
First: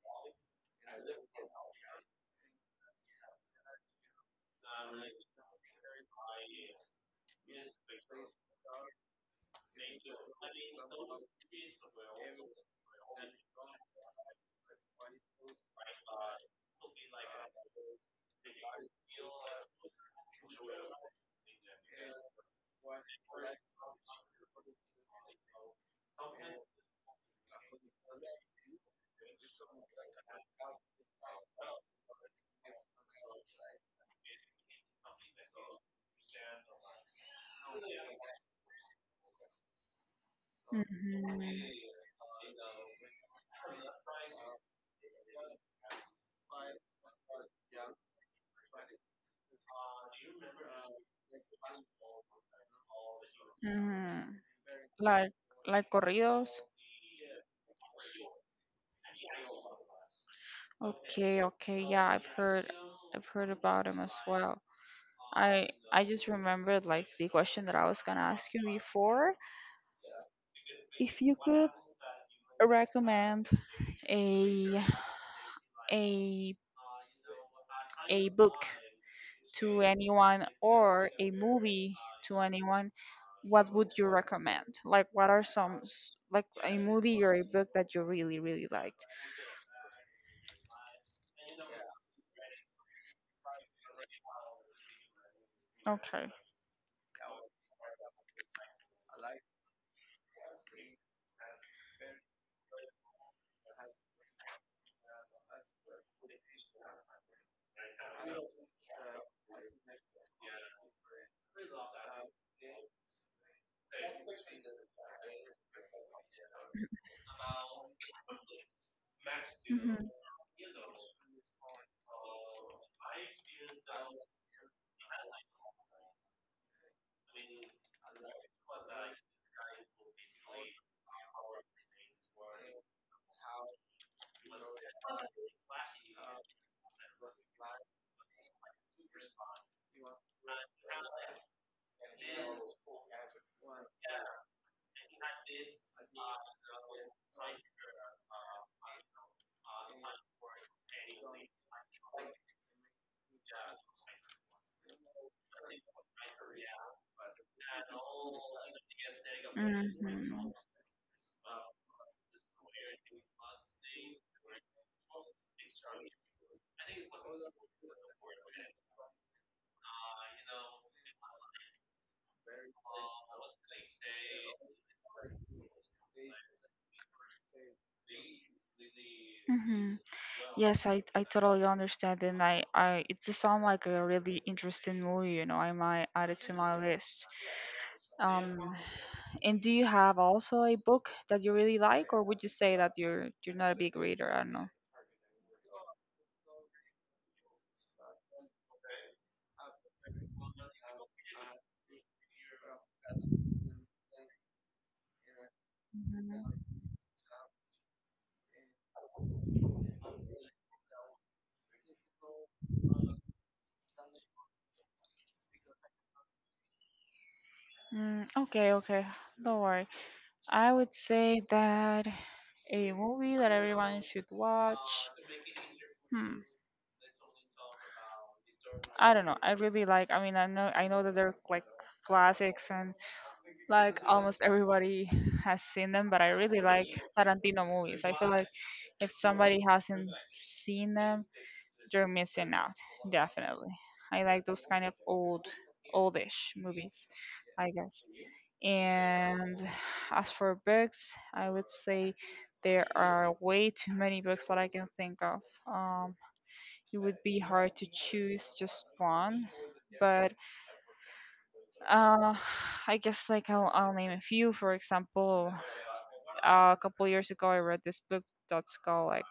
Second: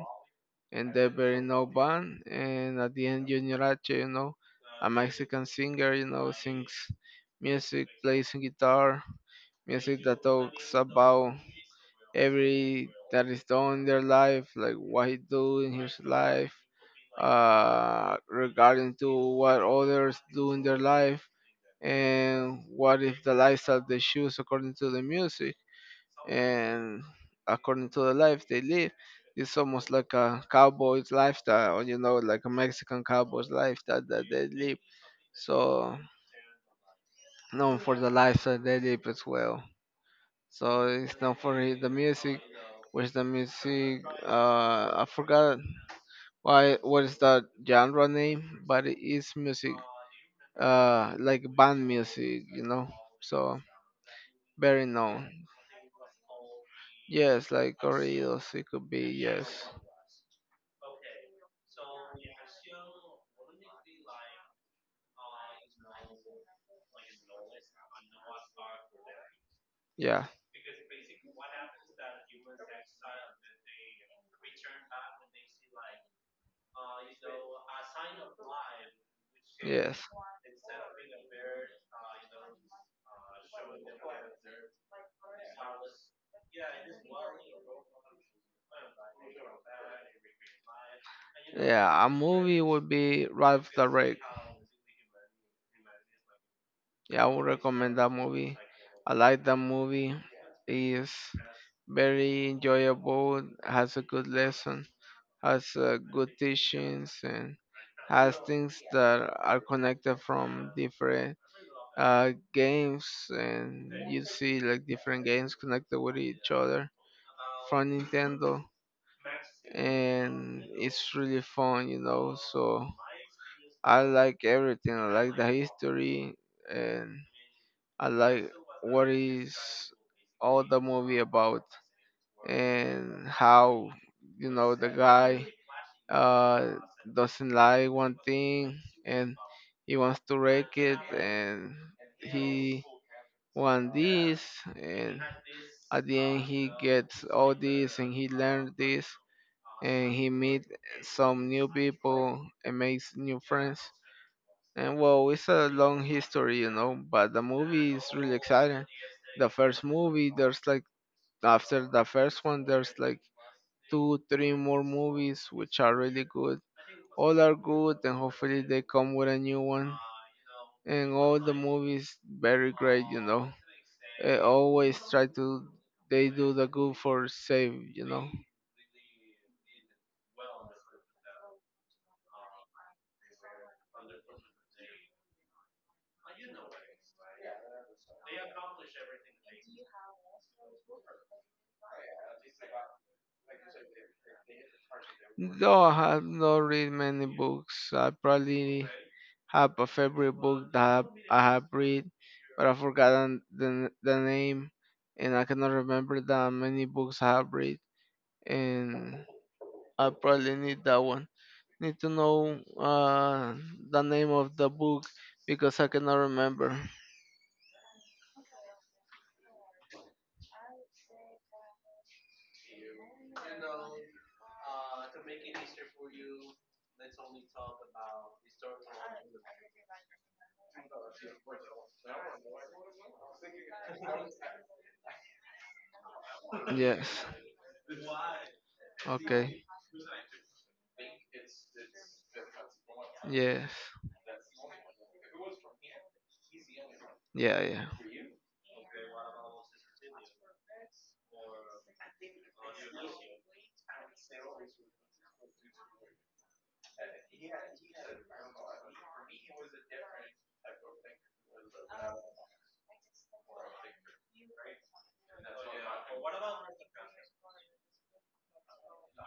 Speaker 2: and they're very no band. And at the end, Junior H, you know, a Mexican singer, you know, sings music, plays guitar, music that talks about every that is done in their life, like what he do in his life, regarding to what others do in their life, and what is the lifestyle they choose according to the music and according to the life they live. It's almost like a cowboy's lifestyle, or you know, like a Mexican cowboy's lifestyle that they live. So known for the lifestyle they live as well. So it's
Speaker 1: Mm-hmm.
Speaker 2: known for the music. Where's the music? I forgot why. What is that genre name? But it is music, like band music, you know. So
Speaker 1: Mhm.
Speaker 2: very known.
Speaker 1: Like like corridos.
Speaker 2: Yes, like corridos. It could be yes,
Speaker 1: Okay, okay, yeah, I've heard about him as well. I just remembered like the question that I was gonna ask you before.
Speaker 2: yeah,
Speaker 1: If you could recommend a a a book to
Speaker 2: yes,
Speaker 1: anyone or a movie to anyone, what would you recommend? Like, what are like a movie or a book that you really really liked?
Speaker 2: yeah. A movie would be Ralph the Wreck.
Speaker 1: Okay.
Speaker 2: Yeah, I would recommend that movie. I like that movie. It's very enjoyable, has a good lesson, has good teachings, and has things that are connected from different games. And you see like different games connected with each other from Nintendo,
Speaker 1: Mhm.
Speaker 2: and it's really fun, you know. So I like everything. I like the history and I like what is all the movie about and how you know the guy uh doesn't like one thing and he wants to wreck it and he want this and at the end he gets all this and he learned this and he meet some new people and makes new friends. And well, it's a long history, you know, but the movie is really exciting. The first
Speaker 1: Mhm.
Speaker 2: movie, there's like after the first one, there's like two, three more movies which are really good. All are good, and hopefully they come with a new one. And all the movies very great, you know. They always try to they do the good for save, you know.
Speaker 1: Hmm. Yes, I totally understand, and I it does sound like a really interesting movie. You know, I might add it to my list. Um, and do you have also a book that you really like, or would you say that you're not a big reader? I don't know.
Speaker 2: Though I have not read many books, I probably have a favorite book that I have read, but I've forgotten the name, and I cannot remember
Speaker 1: Mhm.
Speaker 2: that many books I have read, and I probably need that one. Need to know the name of the book because I cannot remember.
Speaker 1: Mm, okay, okay, don't worry. I would say that a movie that everyone should watch. Hmm. I don't know. I really like. I mean, I know. I know that they're like classics and like almost everybody has seen them. But I really like
Speaker 2: Yes.
Speaker 1: Tarantino movies. I feel like if somebody
Speaker 2: Okay.
Speaker 1: hasn't seen them, you're missing out. Definitely.
Speaker 2: Yes.
Speaker 1: I like those kind of old, oldish movies.
Speaker 2: Yeah.
Speaker 1: I
Speaker 2: Yeah.
Speaker 1: guess. And as for books, I would say there are way too many books that I can think of. Um, it would be hard to choose just one, but uh, I guess like I'll name a few. For example, a couple years ago, I read this book that's called like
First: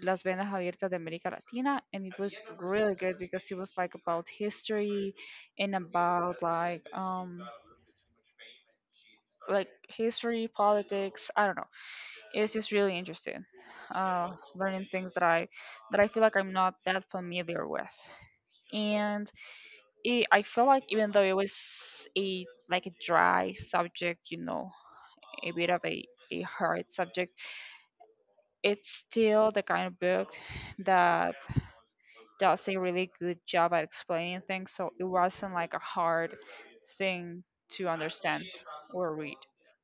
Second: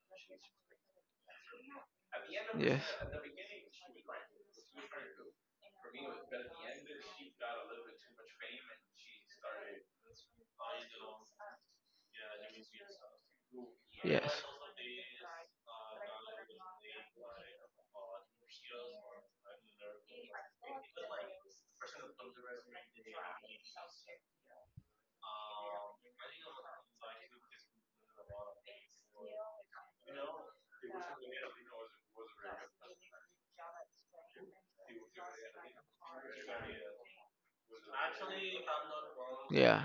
Speaker 1: Las Venas Abiertas de América Latina, and it was
Speaker 2: Yes.
Speaker 1: really good because it was like about history and about like history, politics. I don't know. It's just really interesting.
Speaker 2: Yes.
Speaker 1: Learning things that I feel like I'm not that familiar with, and it, I feel like even though it was a like a dry subject, you know, a bit of a hard subject, it's still the kind of book that does a really good job at explaining things, so it wasn't like a hard thing to understand or read.
Speaker 2: Yeah.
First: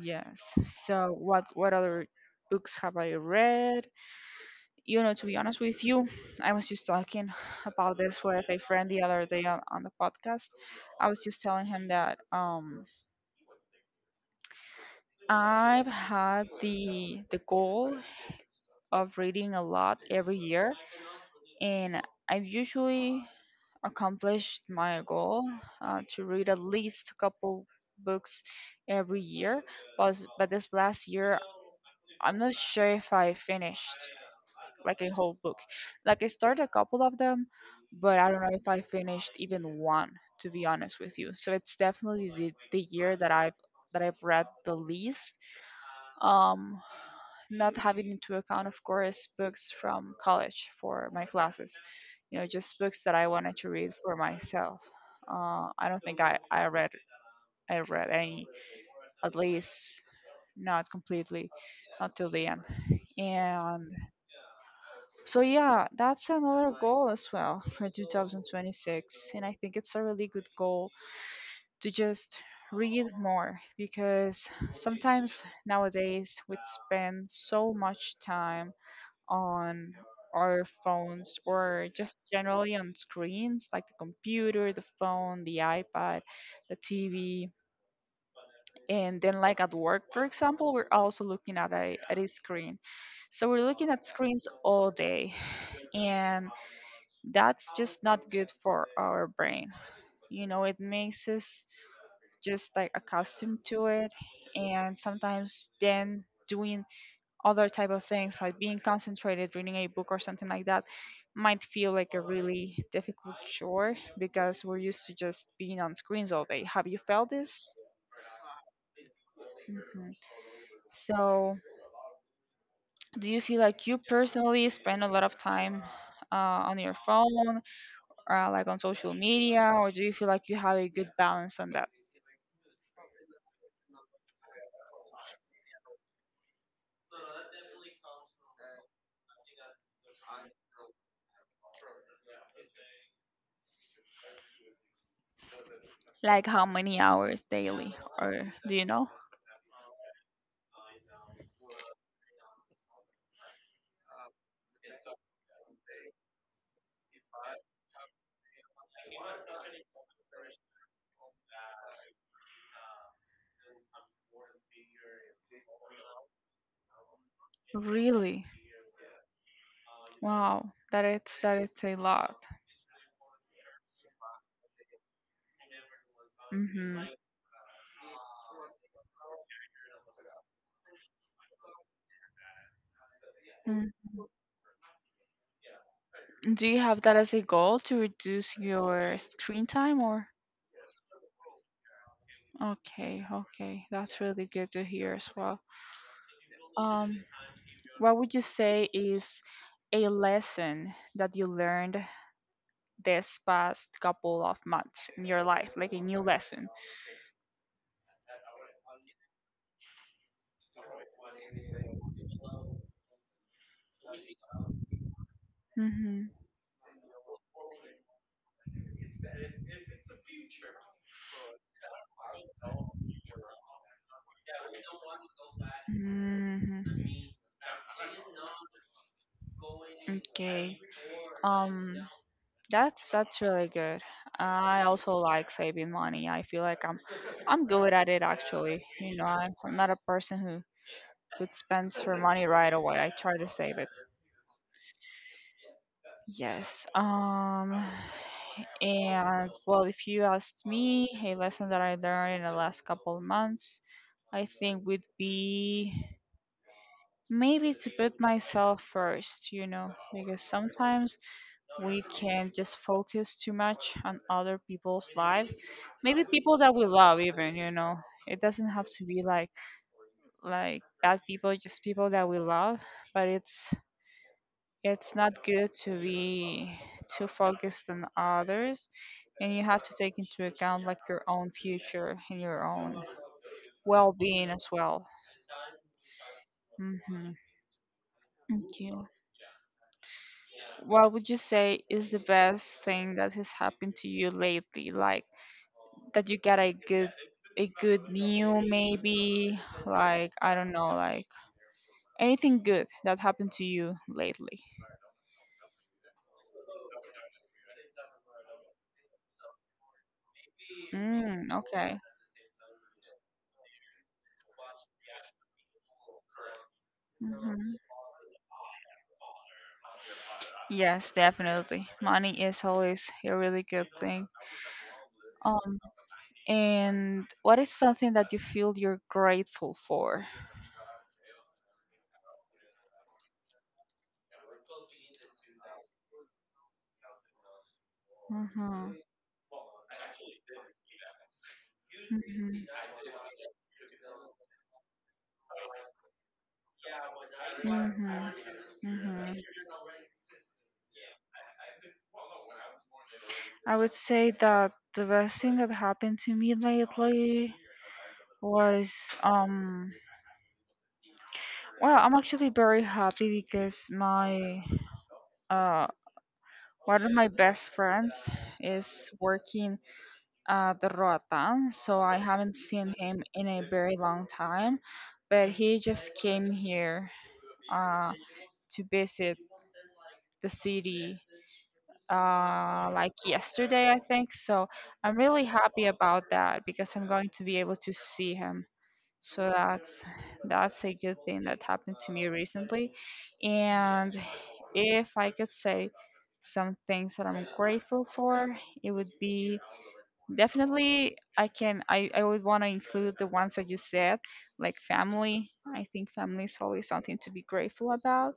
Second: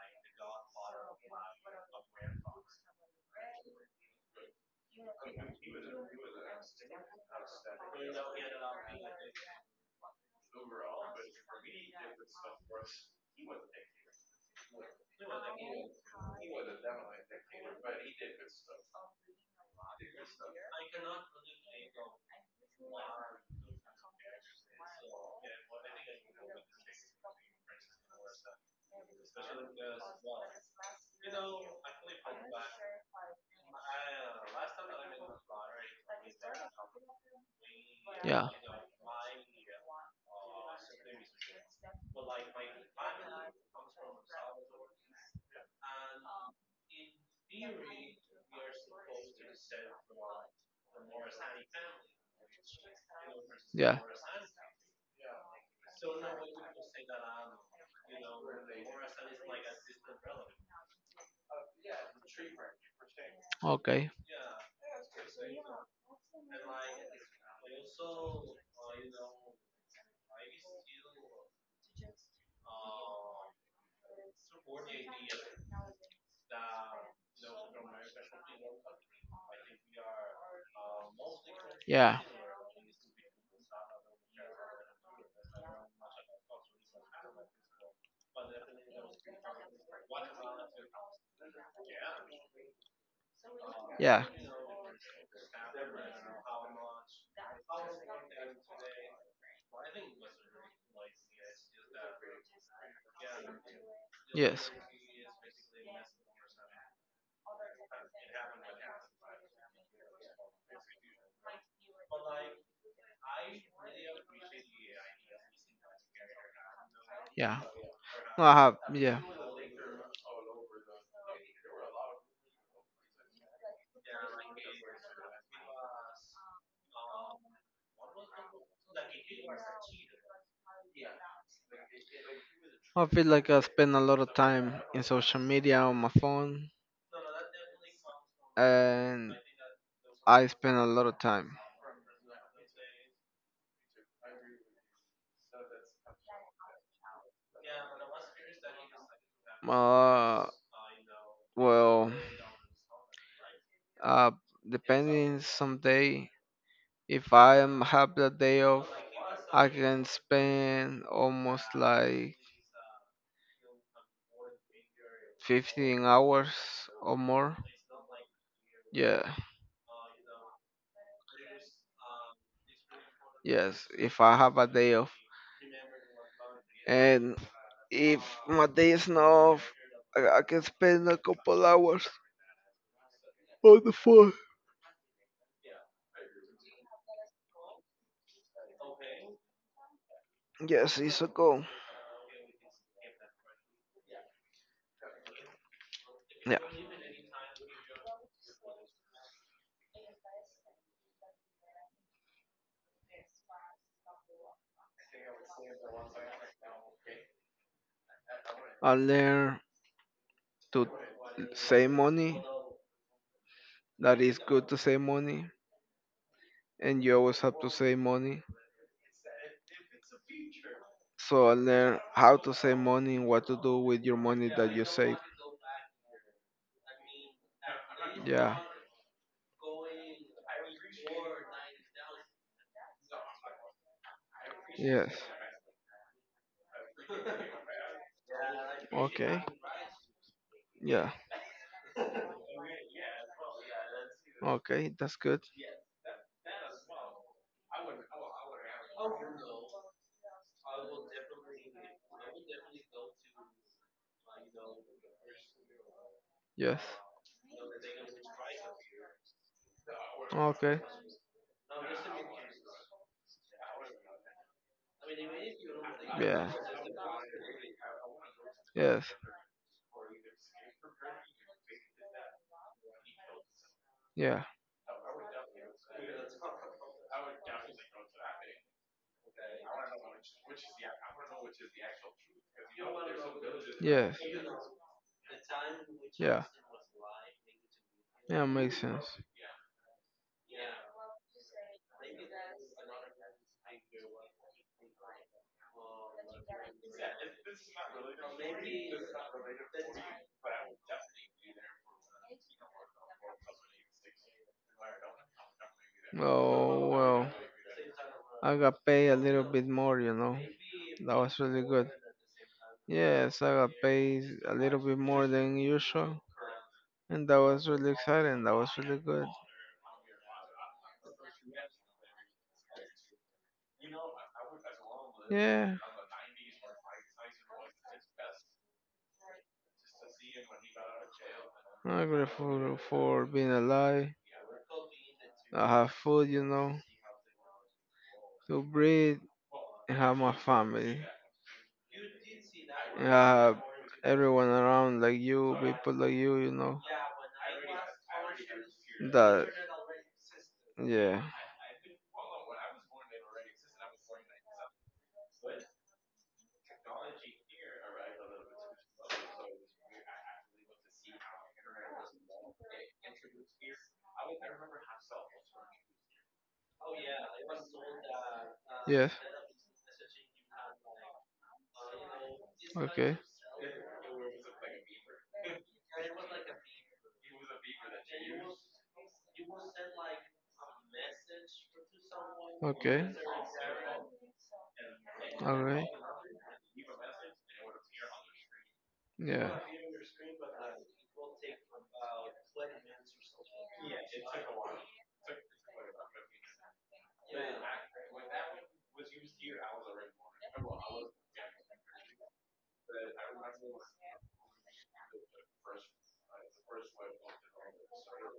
Speaker 1: Yes. So what other books have I read? You know, to be honest with you, I was just talking about this with a friend the other day on the podcast. I was just telling him that I've had the goal of reading a lot every year, and I've usually accomplished my goal to read at least a couple books every year. But this last year, I'm not sure if I finished like a whole book. Like I started a couple of them, but I don't know
Speaker 2: Yeah.
Speaker 1: if I finished even one, to be honest with you. So it's definitely the year that I've read the least. Um, Not having into account, of course, books from college for my classes. You know, just books that I wanted to read
Speaker 2: Yeah.
Speaker 1: for myself. I don't think I read any, at least not completely, not till the end. And
Speaker 2: Okay.
Speaker 1: so yeah, that's another goal as well for 2026, and I think it's a really good goal to just read more, because sometimes nowadays we spend so much time on our phones or just
Speaker 2: Yeah.
Speaker 1: generally on screens like the computer, the phone, the iPad, the TV, and then like at work for example we're also looking at a screen, so we're looking at
Speaker 2: Yeah.
Speaker 1: screens all day, and that's just not good for our brain, you know, it makes us just like accustomed to it,
Speaker 2: Yes.
Speaker 1: and sometimes then doing other type of things like being concentrated reading a book or something like that might feel like a really difficult chore because we're used to just being on screens all day. Have you felt
Speaker 2: Yeah.
Speaker 1: this?
Speaker 2: No, I have. Yeah.
Speaker 1: Mhm. So, do you feel like you personally spend a lot of time uh, on your phone, like on social media, or do you feel like you have a good balance on that?
Speaker 2: I feel like I spend a lot of time in social media on my phone, and I spend a lot of time.
Speaker 1: Like how many hours daily, or do you know?
Speaker 2: Uh, well, uh, depending some day, if I am have that day off, I can spend almost like 15 hours or more.
Speaker 1: Really?
Speaker 2: Yeah.
Speaker 1: Wow, that is a lot.
Speaker 2: Yes. If I have a day off,
Speaker 1: Hmm.
Speaker 2: and if my day is not off, I can spend a couple hours on
Speaker 1: Mm.
Speaker 2: the phone.
Speaker 1: Do you have that as a goal to reduce your screen time, or?
Speaker 2: Yes, it's a goal.
Speaker 1: Okay, okay. That's really good to hear as well.
Speaker 2: Yeah.
Speaker 1: Um, what would you say is a lesson that you learned this past couple of months in your life, like a new lesson?
Speaker 2: I learn to save money. That is good to save money,
Speaker 1: Mm-hmm.
Speaker 2: and you always have to save money. So I learn how to save money and what to do with your money that you save.
Speaker 1: Mm-hmm.
Speaker 2: Yeah.
Speaker 1: Okay. Um, that's really good. I also
Speaker 2: Yes.
Speaker 1: like saving money. I feel like I'm good at it actually. You know,
Speaker 2: Okay.
Speaker 1: I'm not a person who
Speaker 2: Yeah.
Speaker 1: good spends her money right away. I try to save it.
Speaker 2: Okay, that's good.
Speaker 1: Yes. And well if you asked me a lesson that I learned in the last couple of months, I think would be
Speaker 2: Yes.
Speaker 1: maybe to put myself first, you know, because
Speaker 2: Okay.
Speaker 1: sometimes we can just focus too much on other people's lives. Maybe
Speaker 2: Yeah.
Speaker 1: people that we love even, you know. It doesn't have
Speaker 2: Yes.
Speaker 1: to be like bad people, just people that we love, but it's
Speaker 2: Yeah.
Speaker 1: It's not good to be too focused on others, and you have to take into account like your own future and your own
Speaker 2: Yes.
Speaker 1: well-being as well.
Speaker 2: Yeah.
Speaker 1: Hmm.
Speaker 2: Yeah, makes
Speaker 1: Thank you.
Speaker 2: sense.
Speaker 1: What would you say is the best thing that has happened to you lately? Like that you got a good new maybe like I don't know like anything good that happened to you lately.
Speaker 2: Oh well, I got paid a little bit more, you know. That was
Speaker 1: Mm,
Speaker 2: really good.
Speaker 1: okay.
Speaker 2: Yes, I got paid a little bit more than usual, and that was
Speaker 1: Mhm.
Speaker 2: really exciting. That was really good.
Speaker 1: Yes, definitely. Money is always a really good thing.
Speaker 2: Yeah,
Speaker 1: Um, and what is something that you feel you're grateful for?
Speaker 2: I'm grateful for being alive. I have food, you know, to
Speaker 1: Mm-hmm.
Speaker 2: breathe and have my family.
Speaker 1: Mm-hmm.
Speaker 2: Yeah, everyone around like you, people like you know.
Speaker 1: Mm-hmm. Mm-hmm.
Speaker 2: That. Yeah.
Speaker 1: I would say that the best thing that happened to me lately was um well, I'm actually very happy because my uh one of my best friends is
Speaker 2: Yes.
Speaker 1: working at the Roatan, so I haven't seen
Speaker 2: Okay.
Speaker 1: him in a very long time. But he just came here uh, to visit the city
Speaker 2: Okay.
Speaker 1: like yesterday, I think. So I'm really
Speaker 2: All
Speaker 1: happy
Speaker 2: right.
Speaker 1: about that because I'm going to be able to see him.
Speaker 2: Yeah.
Speaker 1: So that's a good thing that happened to me recently. And if I could say some things that I'm grateful for, it would be definitely I would want to include the ones that you said, like family. I think family is always something to be grateful about.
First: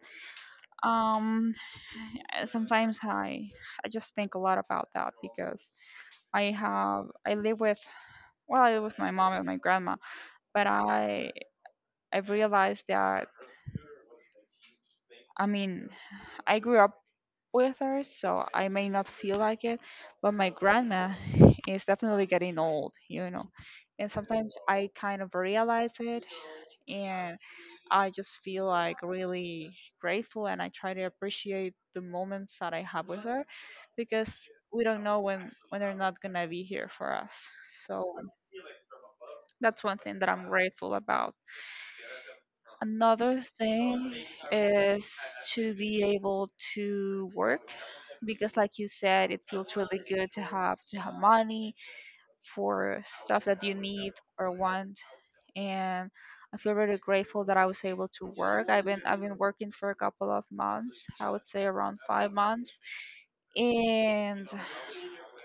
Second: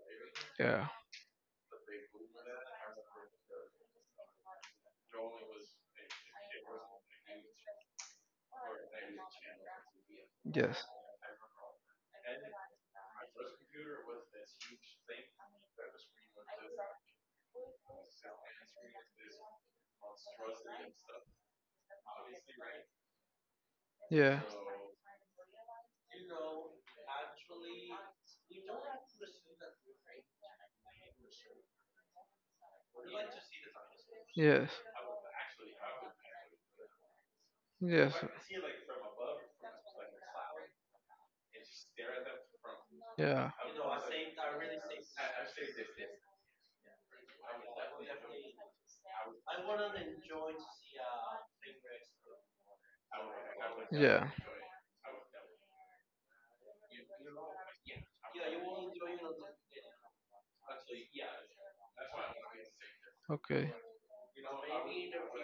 Speaker 2: Yeah.
Speaker 1: Um, Sometimes I just think a lot about that because I live with well I live with my mom and my grandma, but
Speaker 2: Yes.
Speaker 1: I've realized that I mean, I grew up with her, so I may not feel like it, but my grandma is definitely getting old, you know. And
Speaker 2: Yeah.
Speaker 1: sometimes I kind of realize it, and I just feel like really grateful, and I try to appreciate the moments that I have with her because
Speaker 2: Yes.
Speaker 1: we don't know when they're not gonna be here for us.
Speaker 2: Yes.
Speaker 1: So that's one thing that I'm grateful about. Another
Speaker 2: Yeah.
Speaker 1: thing is to be able to work because like you said, it feels really good to have money for stuff that you need
Speaker 2: Yeah.
Speaker 1: or want. And I feel really grateful that I was able to work. I've been working for a couple of months. I would say around 5 months,
Speaker 2: Okay.
Speaker 1: and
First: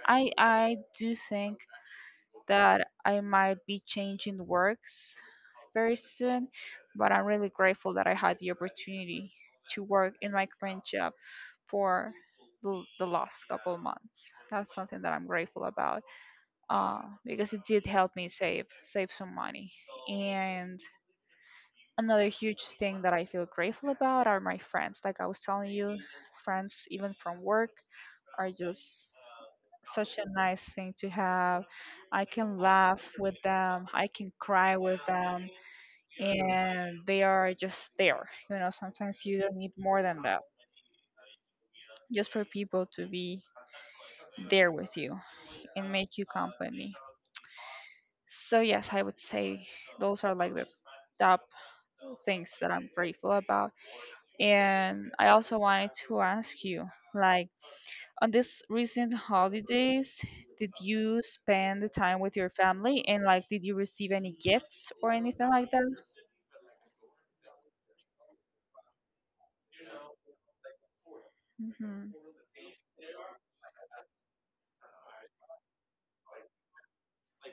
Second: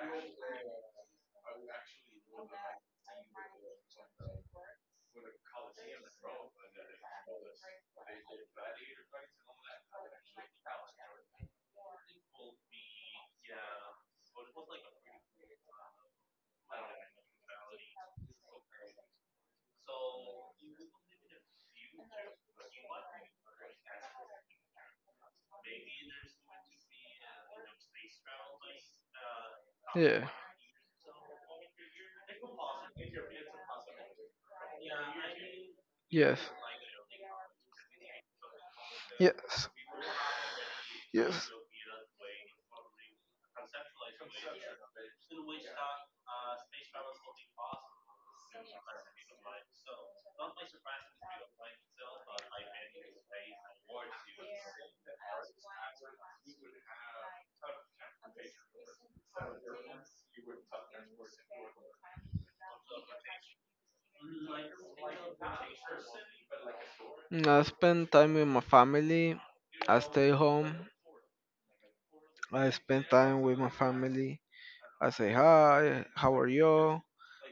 Speaker 1: I do think that I might be changing works very soon, but I'm really grateful that I had the opportunity to work in my current job for the last couple months. That's something that I'm grateful about, because it did help me save some money. And another huge thing that I feel grateful about are my friends, like I was telling you, friends even from work are just such a
Speaker 2: Yeah.
Speaker 1: nice thing to have. I can laugh with them, I can cry with them,
Speaker 2: Yes.
Speaker 1: and they are just there. You know, sometimes you don't
Speaker 2: Yes.
Speaker 1: need more than that,
Speaker 2: Yes.
Speaker 1: just for people to be there with you and make you company. So, yes, I would say those are like the top things that I'm grateful about. And I also wanted to ask you, like, on this recent holidays, did you spend the time with your family and like did you receive any gifts or anything like that?
Speaker 2: Mm, I spend time with my family. I stay home.
Speaker 1: Mm-hmm.
Speaker 2: I
Speaker 1: Hmm.
Speaker 2: spend time with my family. I say hi. How are you?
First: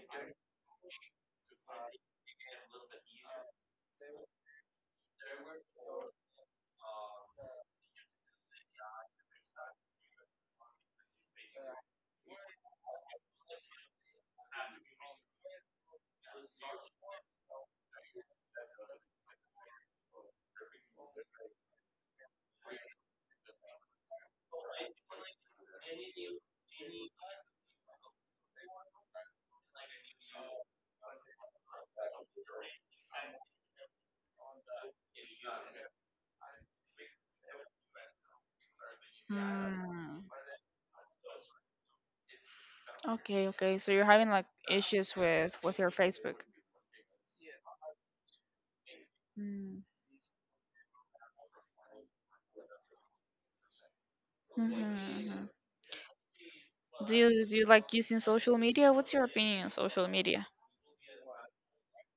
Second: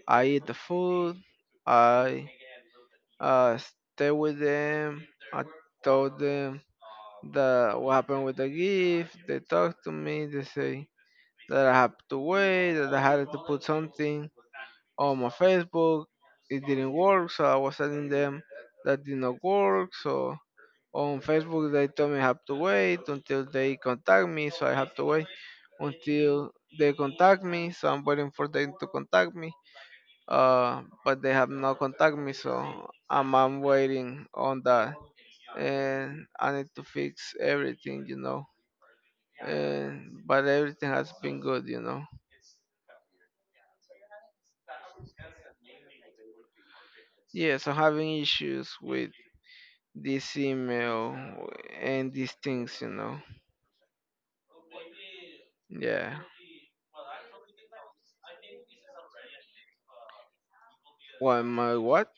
Speaker 2: I eat the food. I uh, stay with them. I told them that what happened with the gift. They talked to me. They say that I have to wait. That I had to put something on my Facebook. It didn't work, so I was telling them that did not work. So on Facebook they told me I have to wait until they contact me. So I have to wait until they contact me. So I'm waiting for them to contact me but they have not contacted me, so I'm waiting on that, and I need to fix everything, you know. And
Speaker 1: Mm.
Speaker 2: but everything has been good, you know.
Speaker 1: Okay, okay. So you're having like issues with your Facebook.
Speaker 2: Yes, I'm having issues with
Speaker 1: Mm.
Speaker 2: this email and these things, you know.
Speaker 1: Mm-hmm.
Speaker 2: Yeah.
Speaker 1: Do you like using social media? What's your opinion on social media?
Speaker 2: What my what?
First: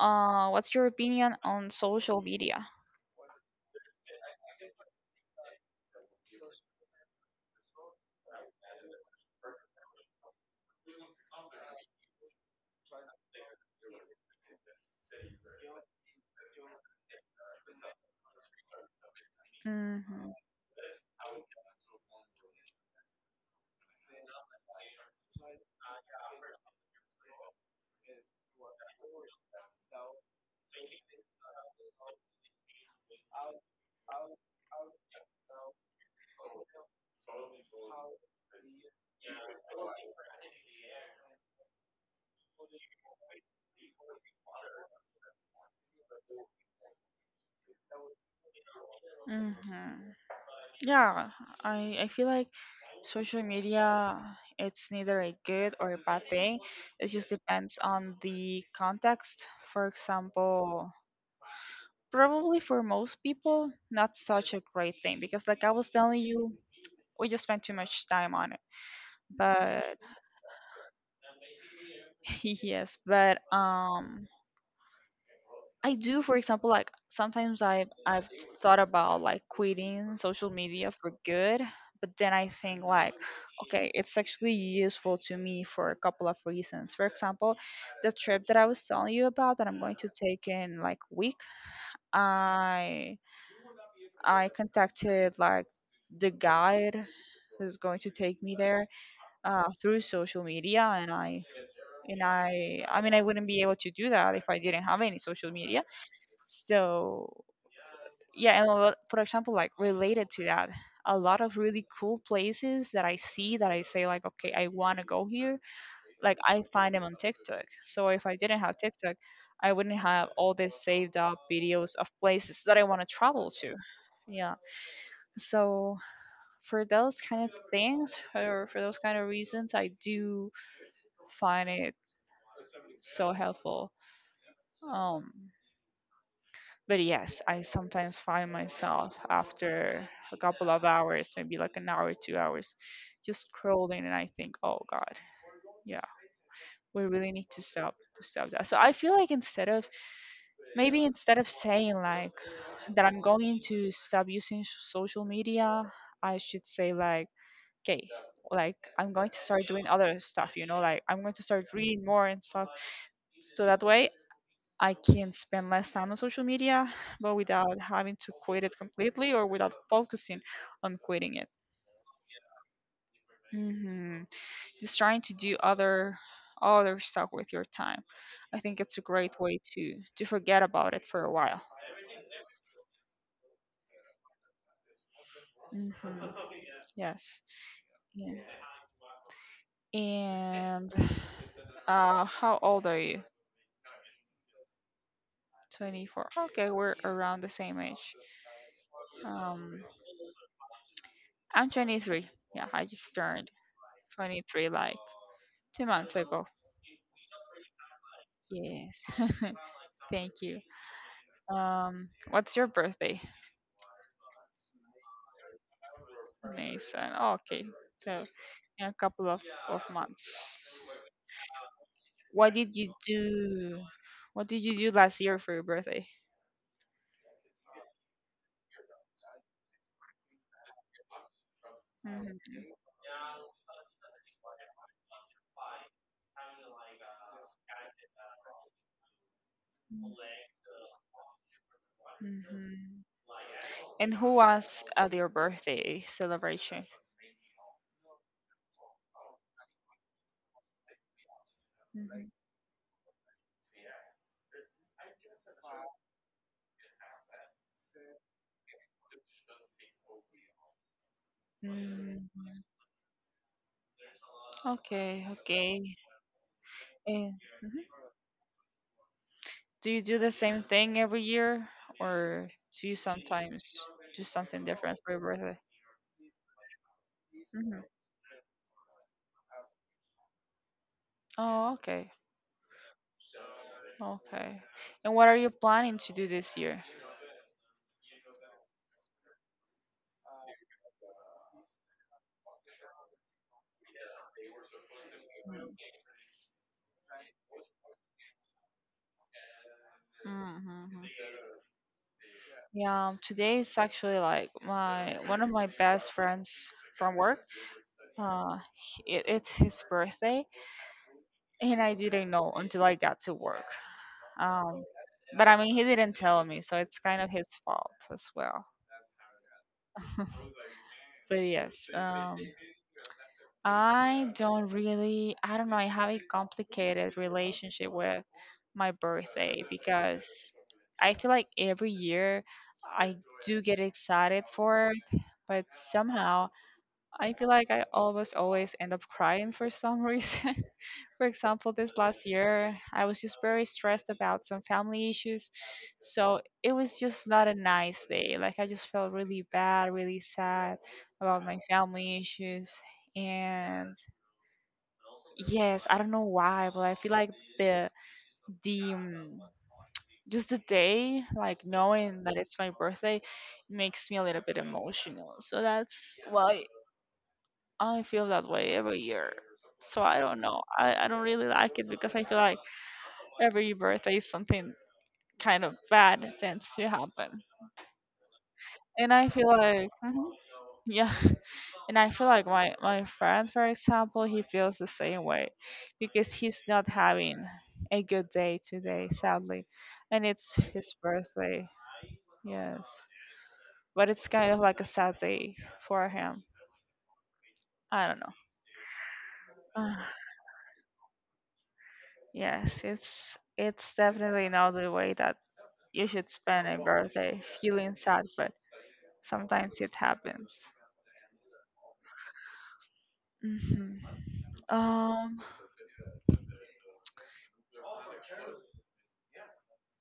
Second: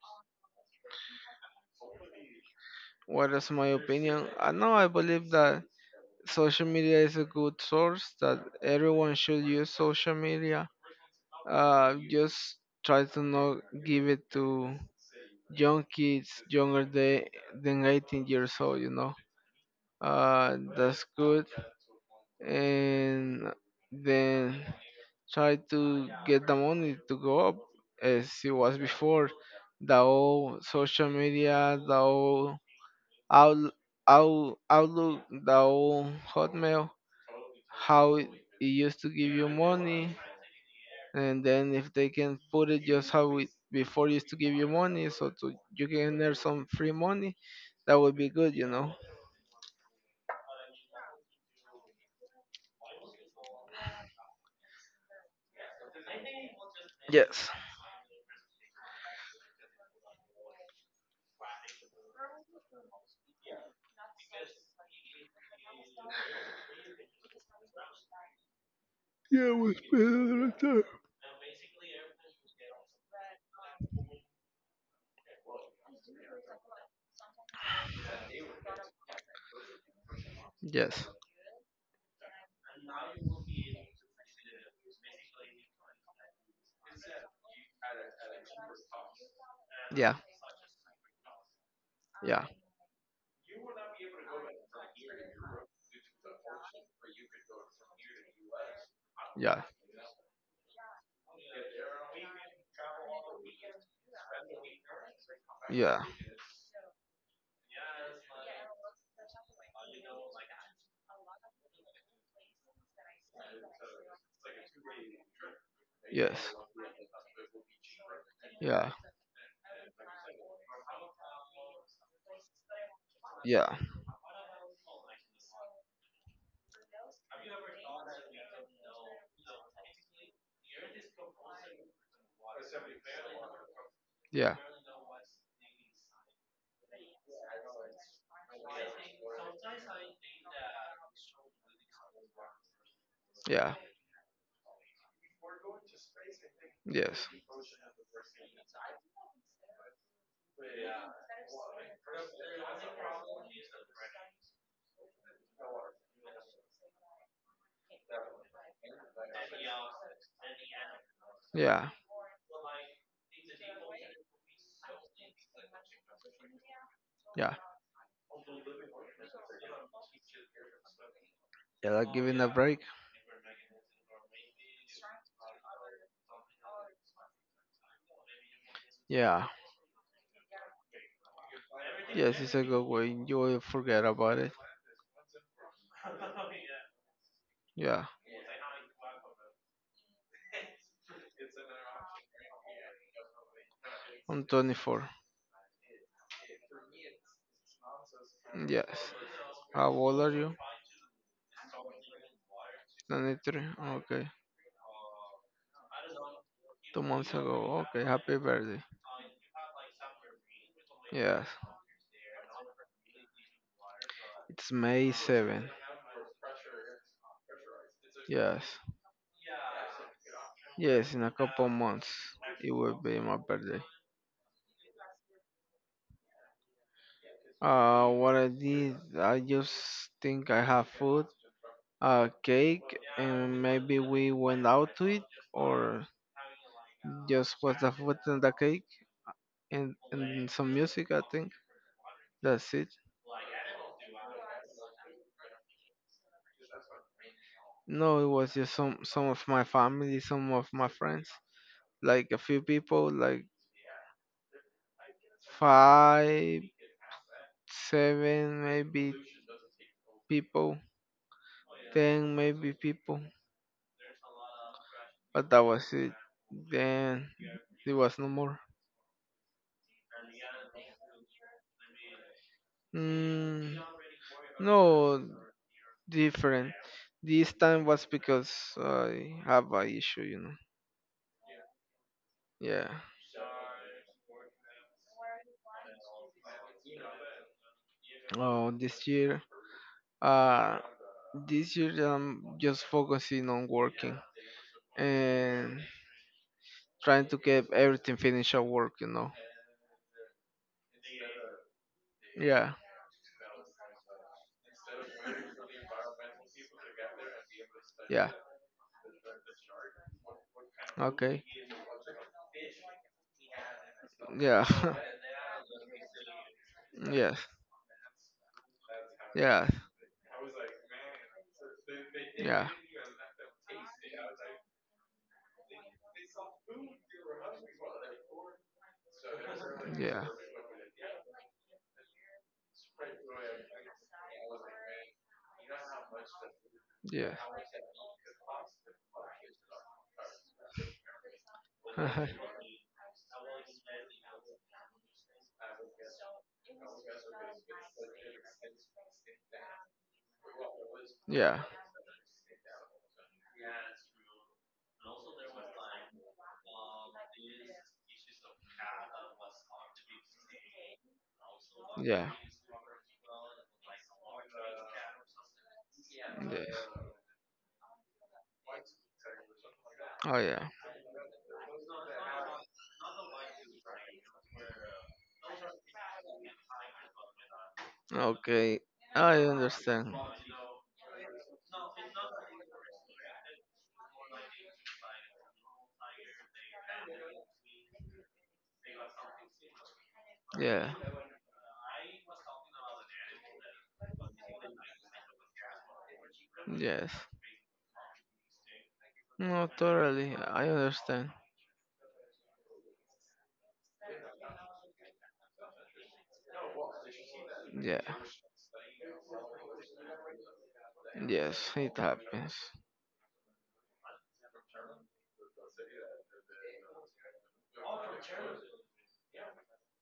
Speaker 1: What's your opinion on social media?
Speaker 2: What is my opinion? I know I believe that social media is a good source that everyone should use social media just try to not give it to young kids younger than 18 years old, you know.
Speaker 1: Hmm.
Speaker 2: That's good, and then try to get the money to go up as it was before the old social media, the old out, outlook, the old hotmail, how it used to give you money, and then if they can put it just how it before used to give you money so to you can earn some free money, that would be good, you know.
Speaker 1: Hmm. Yeah, I feel like social media it's neither a good or a bad thing. It just
Speaker 2: Yes.
Speaker 1: depends on the context. For example, probably for most people, not such a great thing because like I was telling you, we just spent too much time on it.
Speaker 2: Yeah, we
Speaker 1: But
Speaker 2: spend a lot of time.
Speaker 1: yes, but I do, for example, like sometimes I've thought about like quitting social media
Speaker 2: Yes.
Speaker 1: for good, but then I think like, okay, it's actually useful to me for a couple of reasons. For example, the trip that I was telling you about that I'm going to
Speaker 2: Yeah.
Speaker 1: take in like week,
Speaker 2: Yeah.
Speaker 1: I I contacted like the guide who's going to take me there
Speaker 2: Yeah.
Speaker 1: through social media, and I mean I wouldn't be able to do that if I didn't have any social media.
Speaker 2: Yeah.
Speaker 1: So yeah, and a for example, like related to that, a lot of really cool places that I see that I say like, okay, I want to go here. Like
Speaker 2: Yes.
Speaker 1: I find them on TikTok. So if I didn't have
Speaker 2: Yeah.
Speaker 1: TikTok, I wouldn't have all these saved up videos of places that I want to travel to.
Speaker 2: Yeah.
Speaker 1: Yeah. So for those kind of things, or for those kind of reasons, I do find it so helpful.
Speaker 2: Yeah.
Speaker 1: Um, but yes, I sometimes find myself after a couple of hours, maybe like an hour, 2 hours, just
Speaker 2: Yeah.
Speaker 1: scrolling, and I think, oh God, yeah, we
Speaker 2: Yes.
Speaker 1: really need to stop that. So I feel like instead of maybe instead of saying like that I'm going to stop using social media, I should say like okay, like I'm going to start doing other stuff, you know, like I'm going to start
Speaker 2: Yeah.
Speaker 1: reading more and stuff, so that way I can spend less time on social media but
Speaker 2: Yeah.
Speaker 1: without having to quit it completely or without focusing on quitting it.
Speaker 2: Yeah, like giving a break.
Speaker 1: Hmm. Just trying to do other stuff with your time, I think it's a great
Speaker 2: Yeah.
Speaker 1: way to forget about it for a while.
Speaker 2: Yes, it's a good way. You will forget about it.
Speaker 1: Hmm. Yes.
Speaker 2: Yeah.
Speaker 1: Yeah. And how old are you?
Speaker 2: I'm 24.
Speaker 1: 24. Okay, we're around the same age.
Speaker 2: Yes.
Speaker 1: Um,
Speaker 2: How old are you?
Speaker 1: I'm 23. Yeah, I just turned
Speaker 2: 23. Okay.
Speaker 1: 23 like 2 months ago.
Speaker 2: Two months ago. Okay. Happy birthday.
Speaker 1: Yes. Thank you.
Speaker 2: Yes.
Speaker 1: What's your birthday?
Speaker 2: It's May 7.
Speaker 1: Mason. Okay. So
Speaker 2: Yes,
Speaker 1: in a couple of months.
Speaker 2: yes, in a couple months
Speaker 1: What
Speaker 2: it
Speaker 1: did you
Speaker 2: will be my birthday.
Speaker 1: do? What did you do last year for your birthday?
Speaker 2: What I did, I just think I have food, cake, and maybe we went out to eat or just was the food and the cake and some music, I think. That's it.
Speaker 1: And who was at your birthday celebration?
Speaker 2: No, it was just some of my family, some of my friends,
Speaker 1: Mhm.
Speaker 2: like a few people, like five, seven, maybe people,
Speaker 1: Mm,
Speaker 2: ten, maybe people.
Speaker 1: okay,
Speaker 2: But that
Speaker 1: okay.
Speaker 2: was it. Then
Speaker 1: And
Speaker 2: there was no more.
Speaker 1: do you do the same thing every year, or do you sometimes
Speaker 2: Mm,
Speaker 1: do something
Speaker 2: no,
Speaker 1: different for your birthday?
Speaker 2: different. This time was because I have a issue, you know.
Speaker 1: Oh, okay.
Speaker 2: Yeah.
Speaker 1: Okay. And what are you planning to do this year?
Speaker 2: Oh, uh, this year I'm just focusing on working and trying to get everything finished at work, you know.
Speaker 1: Mm-hmm.
Speaker 2: Yeah.
Speaker 1: Yeah, today is actually like my one of my best friends from work.
Speaker 2: Yeah.
Speaker 1: Uh, it's his birthday,
Speaker 2: Okay.
Speaker 1: and I didn't know until I got to work.
Speaker 2: Yeah.
Speaker 1: Um, but I mean, he didn't tell me, so it's kind of
Speaker 2: yes.
Speaker 1: his fault as well.
Speaker 2: Yeah.
Speaker 1: But yes,
Speaker 2: Yeah.
Speaker 1: I don't really, I don't know, I have a complicated relationship with my birthday
Speaker 2: Yeah.
Speaker 1: because
Speaker 2: Yeah.
Speaker 1: I feel like every year I do get excited for it, but somehow I feel like I almost always end up crying for some reason. For example, this last year, I was just very stressed about some family issues. So it was just not a nice day. Like, I just felt really bad, really sad about my
Speaker 2: yeah.
Speaker 1: family issues. And yes, I don't know why, but I feel like the, the, um, just the day, like knowing
Speaker 2: Yeah.
Speaker 1: that it's my birthday, makes me a little bit emotional. So that's
Speaker 2: Yeah.
Speaker 1: why I feel that way every year. So I
Speaker 2: Oh
Speaker 1: don't know.
Speaker 2: yeah.
Speaker 1: I don't really like it because I feel like every birthday something kind of bad tends to happen.
Speaker 2: Okay.
Speaker 1: And I
Speaker 2: I
Speaker 1: feel like,
Speaker 2: understand.
Speaker 1: mhm, yeah. And I feel like my friend, for example, he feels the same way because he's not having a good day today, sadly. And it's
Speaker 2: Yeah.
Speaker 1: his birthday, yes. But it's kind of like a sad day for him.
Speaker 2: Yes.
Speaker 1: I don't
Speaker 2: No,
Speaker 1: know.
Speaker 2: totally. I understand.
Speaker 1: Yes, it's definitely not the way that you should spend a birthday feeling
Speaker 2: Yeah.
Speaker 1: sad, but sometimes it happens.
Speaker 2: Yes, it happens.
Speaker 1: Hmm. Um,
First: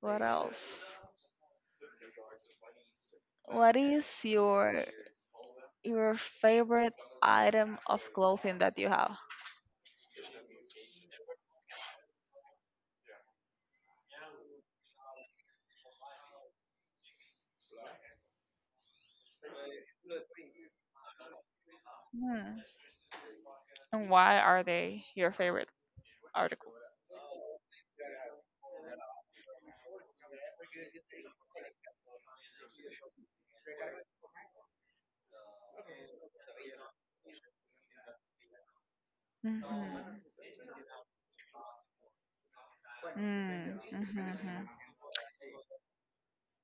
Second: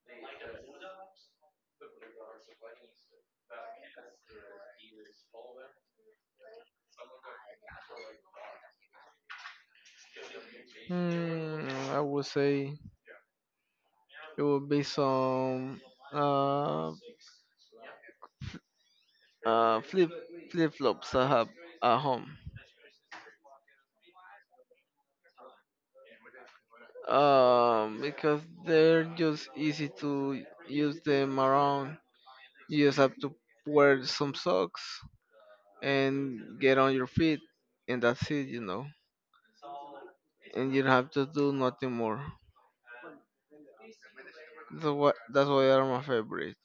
Speaker 1: what else? What is your favorite item of clothing that you have?
Speaker 2: Hmm, I would say it would be some uh uh flip flip flops I have at home.
Speaker 1: Hmm. And why are they your favorite article?
Speaker 2: Because they're just easy to use them around. You just have to wear some socks and get on your feet, and that's it, you know.
Speaker 1: Hmm.
Speaker 2: And you don't have to do nothing more.
Speaker 1: Mm, mhm, mhm.
Speaker 2: That's why are my favorite.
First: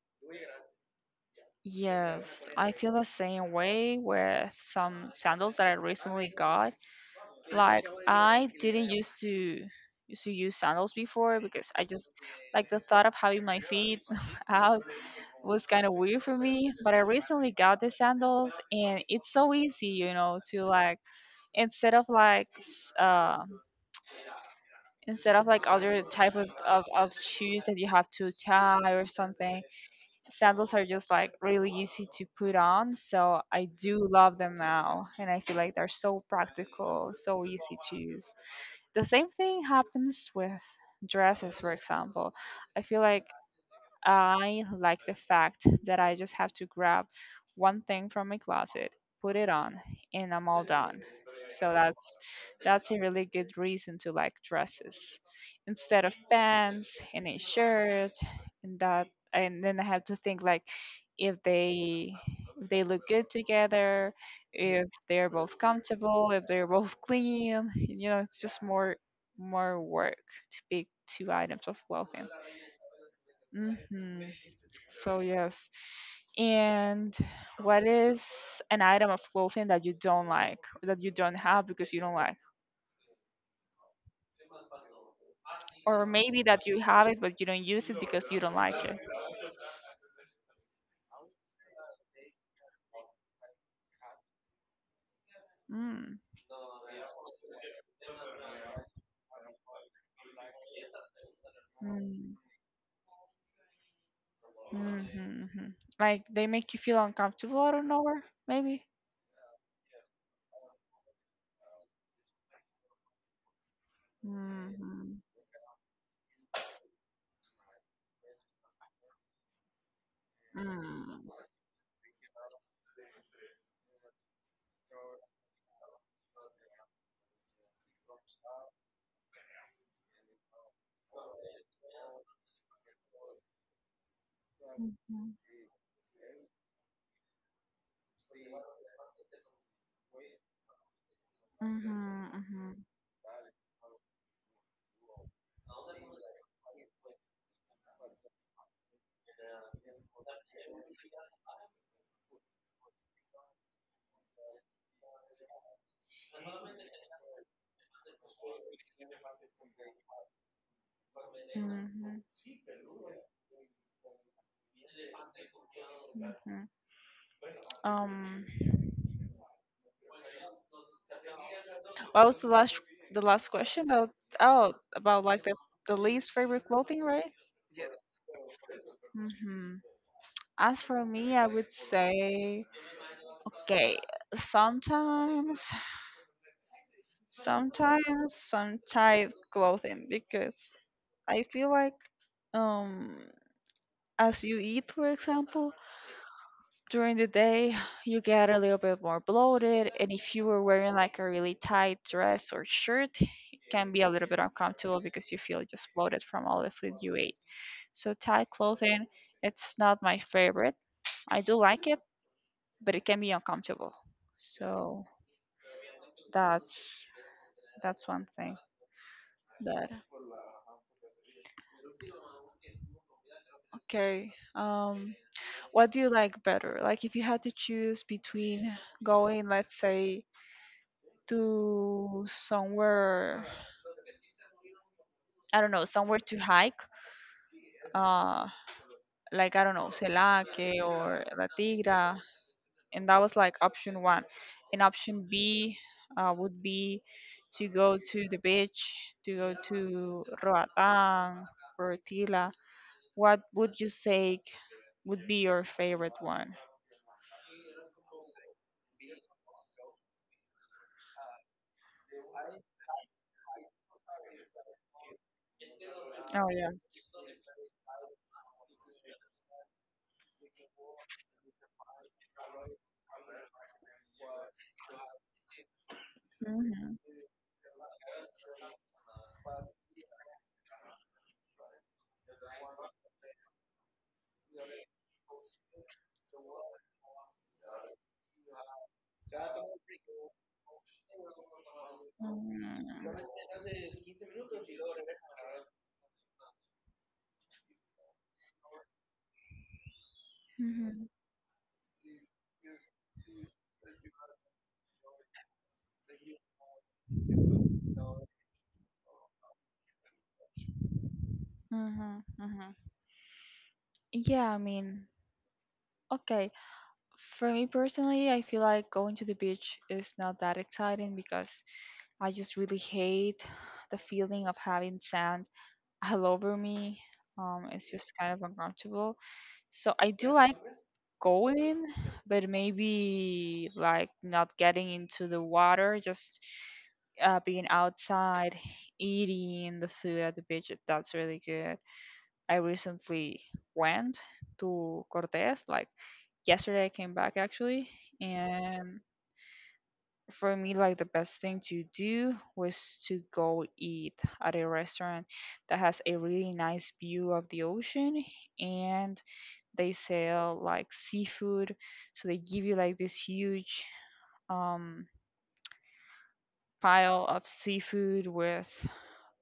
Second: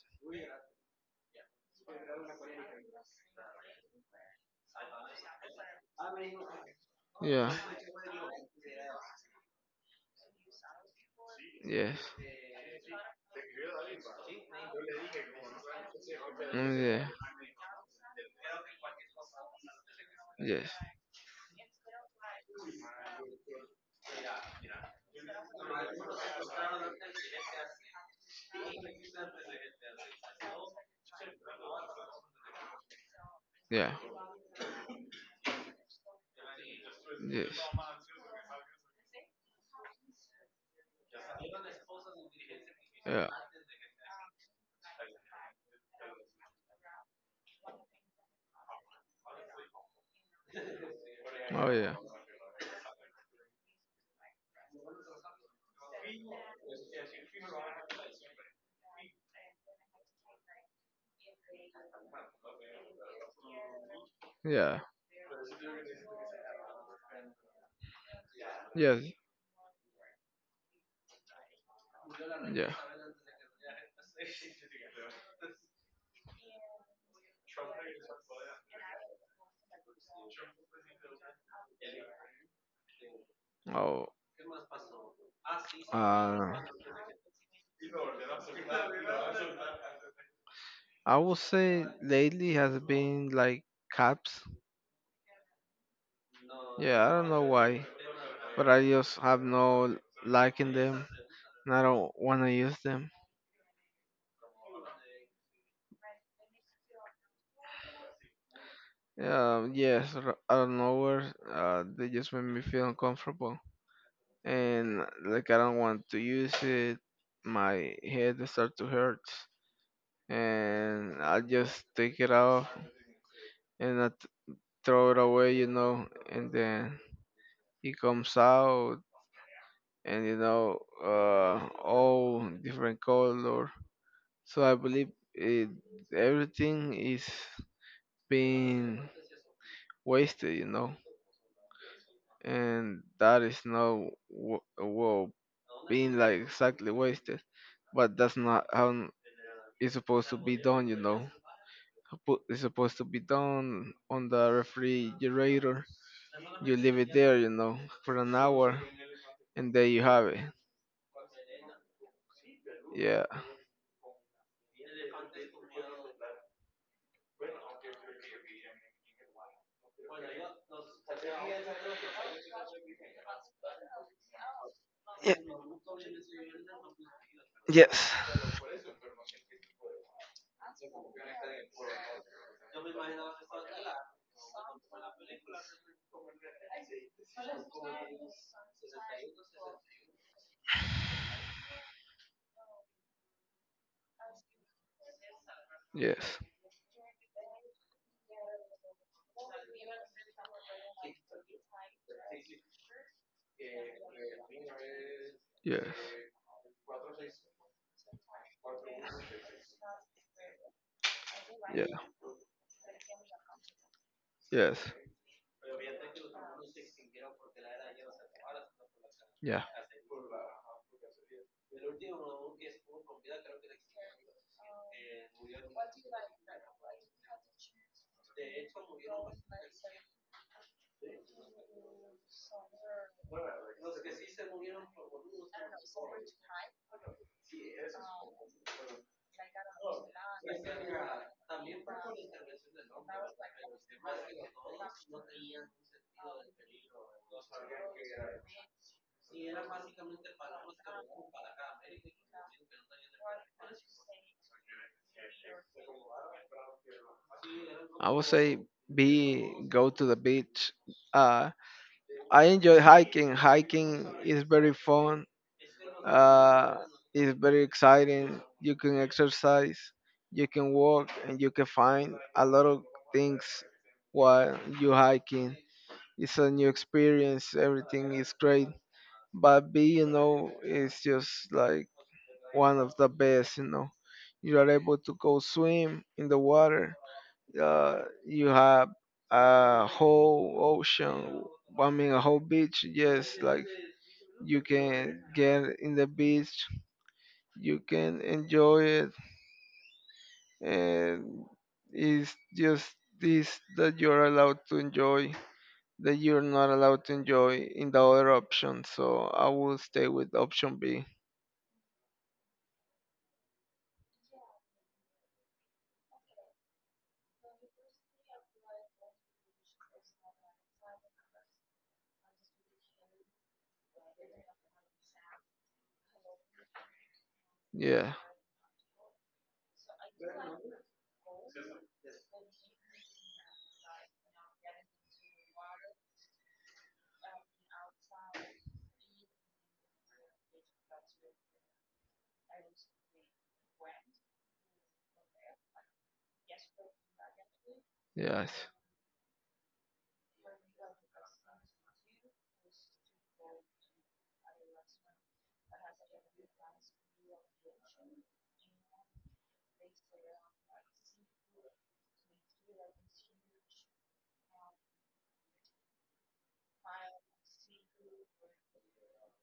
Speaker 1: Yes, I feel the same way with some sandals that I recently got.
Speaker 2: Yeah.
Speaker 1: Like I didn't used to use sandals before because I
Speaker 2: Yes.
Speaker 1: just like the thought of having my feet out was kind of weird for me.
Speaker 2: Mm,
Speaker 1: But I
Speaker 2: yeah.
Speaker 1: recently got the sandals and it's so easy, you know, to
Speaker 2: Yes.
Speaker 1: like instead of like instead of like other type of shoes that you have to tie or something, sandals are just like really easy to put on, so I
Speaker 2: Yeah.
Speaker 1: do love them now and I feel like they're so practical, so
Speaker 2: Yes.
Speaker 1: easy to use. The same thing happens with dresses, for example. I feel like
Speaker 2: Yeah.
Speaker 1: I like the fact that I just have to grab one thing from my closet, put it on, and I'm all done.
Speaker 2: Oh
Speaker 1: So
Speaker 2: yeah.
Speaker 1: that's a really good reason to like dresses instead of pants and a shirt and that, and then I have to think like if they if they look good together,
Speaker 2: Yeah.
Speaker 1: if they're both comfortable, if they're both clean, you know, it's just more
Speaker 2: Yes.
Speaker 1: more work to pick two items of clothing.
Speaker 2: Yeah.
Speaker 1: Hmm. So, yes. And what is an item of clothing that you don't like, that you don't have because you don't like?
Speaker 2: Oh.
Speaker 1: Or maybe
Speaker 2: Uh,
Speaker 1: that you have it, but you don't use it because you don't like it.
Speaker 2: I would say lately has been like caps.
Speaker 1: Mm.
Speaker 2: Yeah, I don't know why, but I just have no liking them, and I don't
Speaker 1: Mm.
Speaker 2: want to use them.
Speaker 1: Mm-hmm. Like they make you feel uncomfortable out of nowhere, maybe?
Speaker 2: Yes, out of nowhere, they just make me feel uncomfortable, and
Speaker 1: Mm-hmm.
Speaker 2: like I don't want to use it. My head start to hurt, and
Speaker 1: Mm-hmm.
Speaker 2: I just take it off and throw it away, you know. And then it comes out, and you know, all different color. So I believe it, everything is being wasted, you know,
Speaker 1: Mhm. Mhm.
Speaker 2: and that is not well being like exactly wasted, but that's not how it's supposed to be done, you know. It's supposed to be done on the refrigerator. You leave it there, you know, for an hour, and there you have it.
Speaker 1: Mhm.
Speaker 2: Yeah.
Speaker 1: Mhm. Um. What was the last question? About, oh, about like the least favorite clothing, right?
Speaker 2: Yes.
Speaker 1: Mm-hmm. As for me, I would say, okay, sometimes, sometimes some tight clothing because I feel like um as you eat, for example,
Speaker 2: Yes.
Speaker 1: during the day, you get a little bit more bloated. And if you were wearing like a really tight dress or shirt, it can be a little bit uncomfortable because you feel just
Speaker 2: Yes.
Speaker 1: bloated from all the food you ate. So tight clothing, it's not my favorite. I do like
Speaker 2: Yeah.
Speaker 1: it, but it can be uncomfortable.
Speaker 2: Yes.
Speaker 1: So that's that's one thing.
Speaker 2: Yeah.
Speaker 1: That. Okay. What do you like better? Like, if you had to choose between going, let's say, to somewhere, I don't know, somewhere to hike, uh, like, I don't know, Celaque or La Tigra, and that was like option one. And option B would be to go to the beach, to go to Roatán, Portila. What would you say would be your favorite one?
Speaker 2: I would say be go to the beach. Uh, I enjoy hiking. Hiking is very fun.
Speaker 1: Oh,
Speaker 2: Uh,
Speaker 1: yes.
Speaker 2: it's very exciting. You can exercise, you can walk, and you can find a lot of things while you hiking. It's a new
Speaker 1: Mhm.
Speaker 2: experience. Everything is great, but B, you know, is just like one of the best. You know, you are able to go swim in the water. Uh, you have a whole ocean. I mean, a whole beach.
Speaker 1: Mhm.
Speaker 2: Yes, like you can get in the beach. You can enjoy it,
Speaker 1: Mhm,
Speaker 2: and it's just this that you're allowed to enjoy that you're not allowed to enjoy in the other option. So I will stay with option B.
Speaker 1: mhm, mhm. Yeah, I mean, okay. For me personally, I feel like going to the beach is not that exciting because I just really hate the feeling of having sand all over me. It's just
Speaker 2: Yeah.
Speaker 1: kind of uncomfortable. So I do like going, but maybe like not getting into the water, just being outside, eating the food at the beach. That's really good. I recently went to Cortes, like yesterday I came back actually,
Speaker 2: Yes.
Speaker 1: and for me like the best thing to do was to go eat at a restaurant that has a really nice view of the ocean, and they sell like seafood, so they give you like this huge um pile of seafood with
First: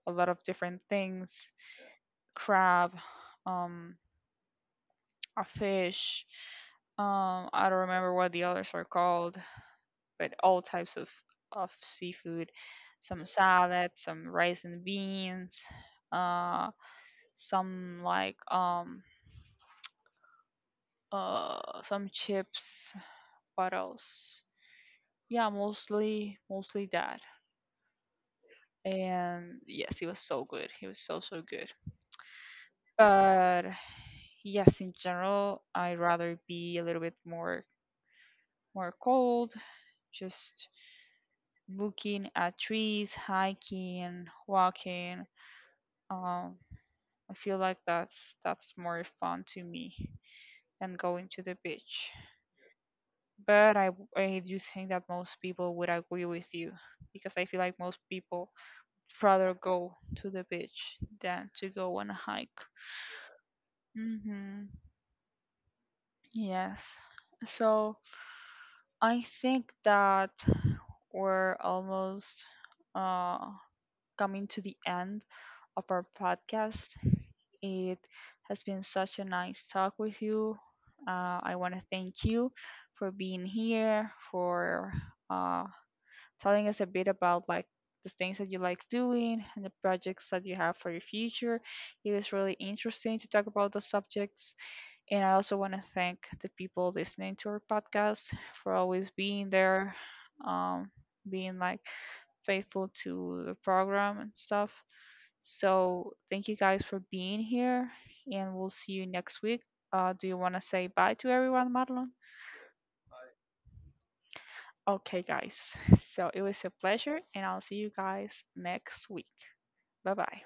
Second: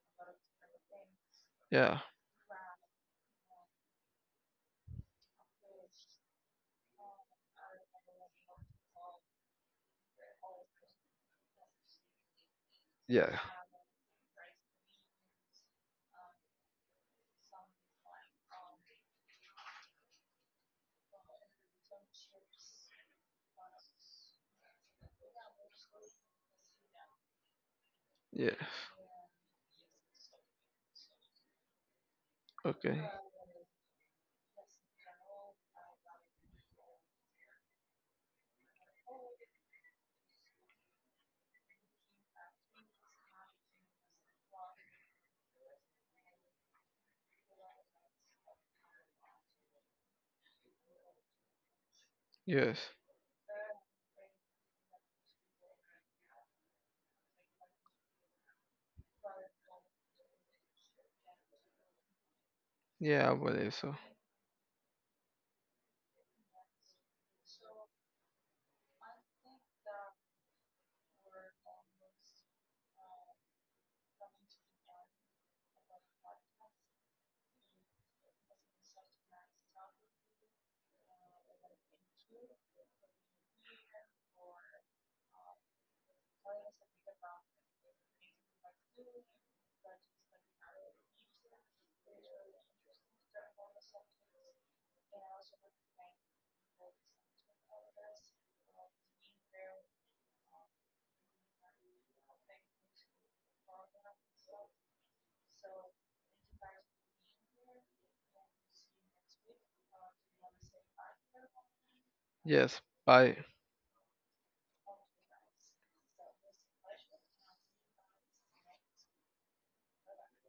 Speaker 1: a lot of different things,
Speaker 2: Yeah.
Speaker 1: crab, um, a fish, um, I don't remember what the others are called, with all types of seafood, some
Speaker 2: Yeah.
Speaker 1: salad, some rice and beans, uh, some like some chips. What else? Yeah, mostly that.
Speaker 2: Yeah.
Speaker 1: And yes, he was so good. He was so good.
Speaker 2: Okay.
Speaker 1: But yes, in general, I'd rather be a little bit more cold, just looking at trees, hiking, walking, um, I feel like that's more fun to me than going to the beach.
Speaker 2: Yes.
Speaker 1: But I do think that most people would agree with you because I feel like most people rather go to the beach than to go on a hike.
Speaker 2: Yeah, I believe so.
Speaker 1: Mhm. Yes. So I think that we're almost uh coming to the end of our podcast. It has been such a nice talk with you. I want to thank you for being here, for uh, telling us a bit about like the things that you like doing and the projects that you have for your future. It was really interesting to talk about the subjects. And I also want to thank the people listening to our podcast for always being there, um, being like faithful to the program and stuff. So thank you guys for being here, and we'll see you next week. Do you want to say bye to everyone, Madeline?
Speaker 2: Yes. Bye.
Speaker 1: Okay, guys. So it was a pleasure, and I'll see you guys next week. Bye bye.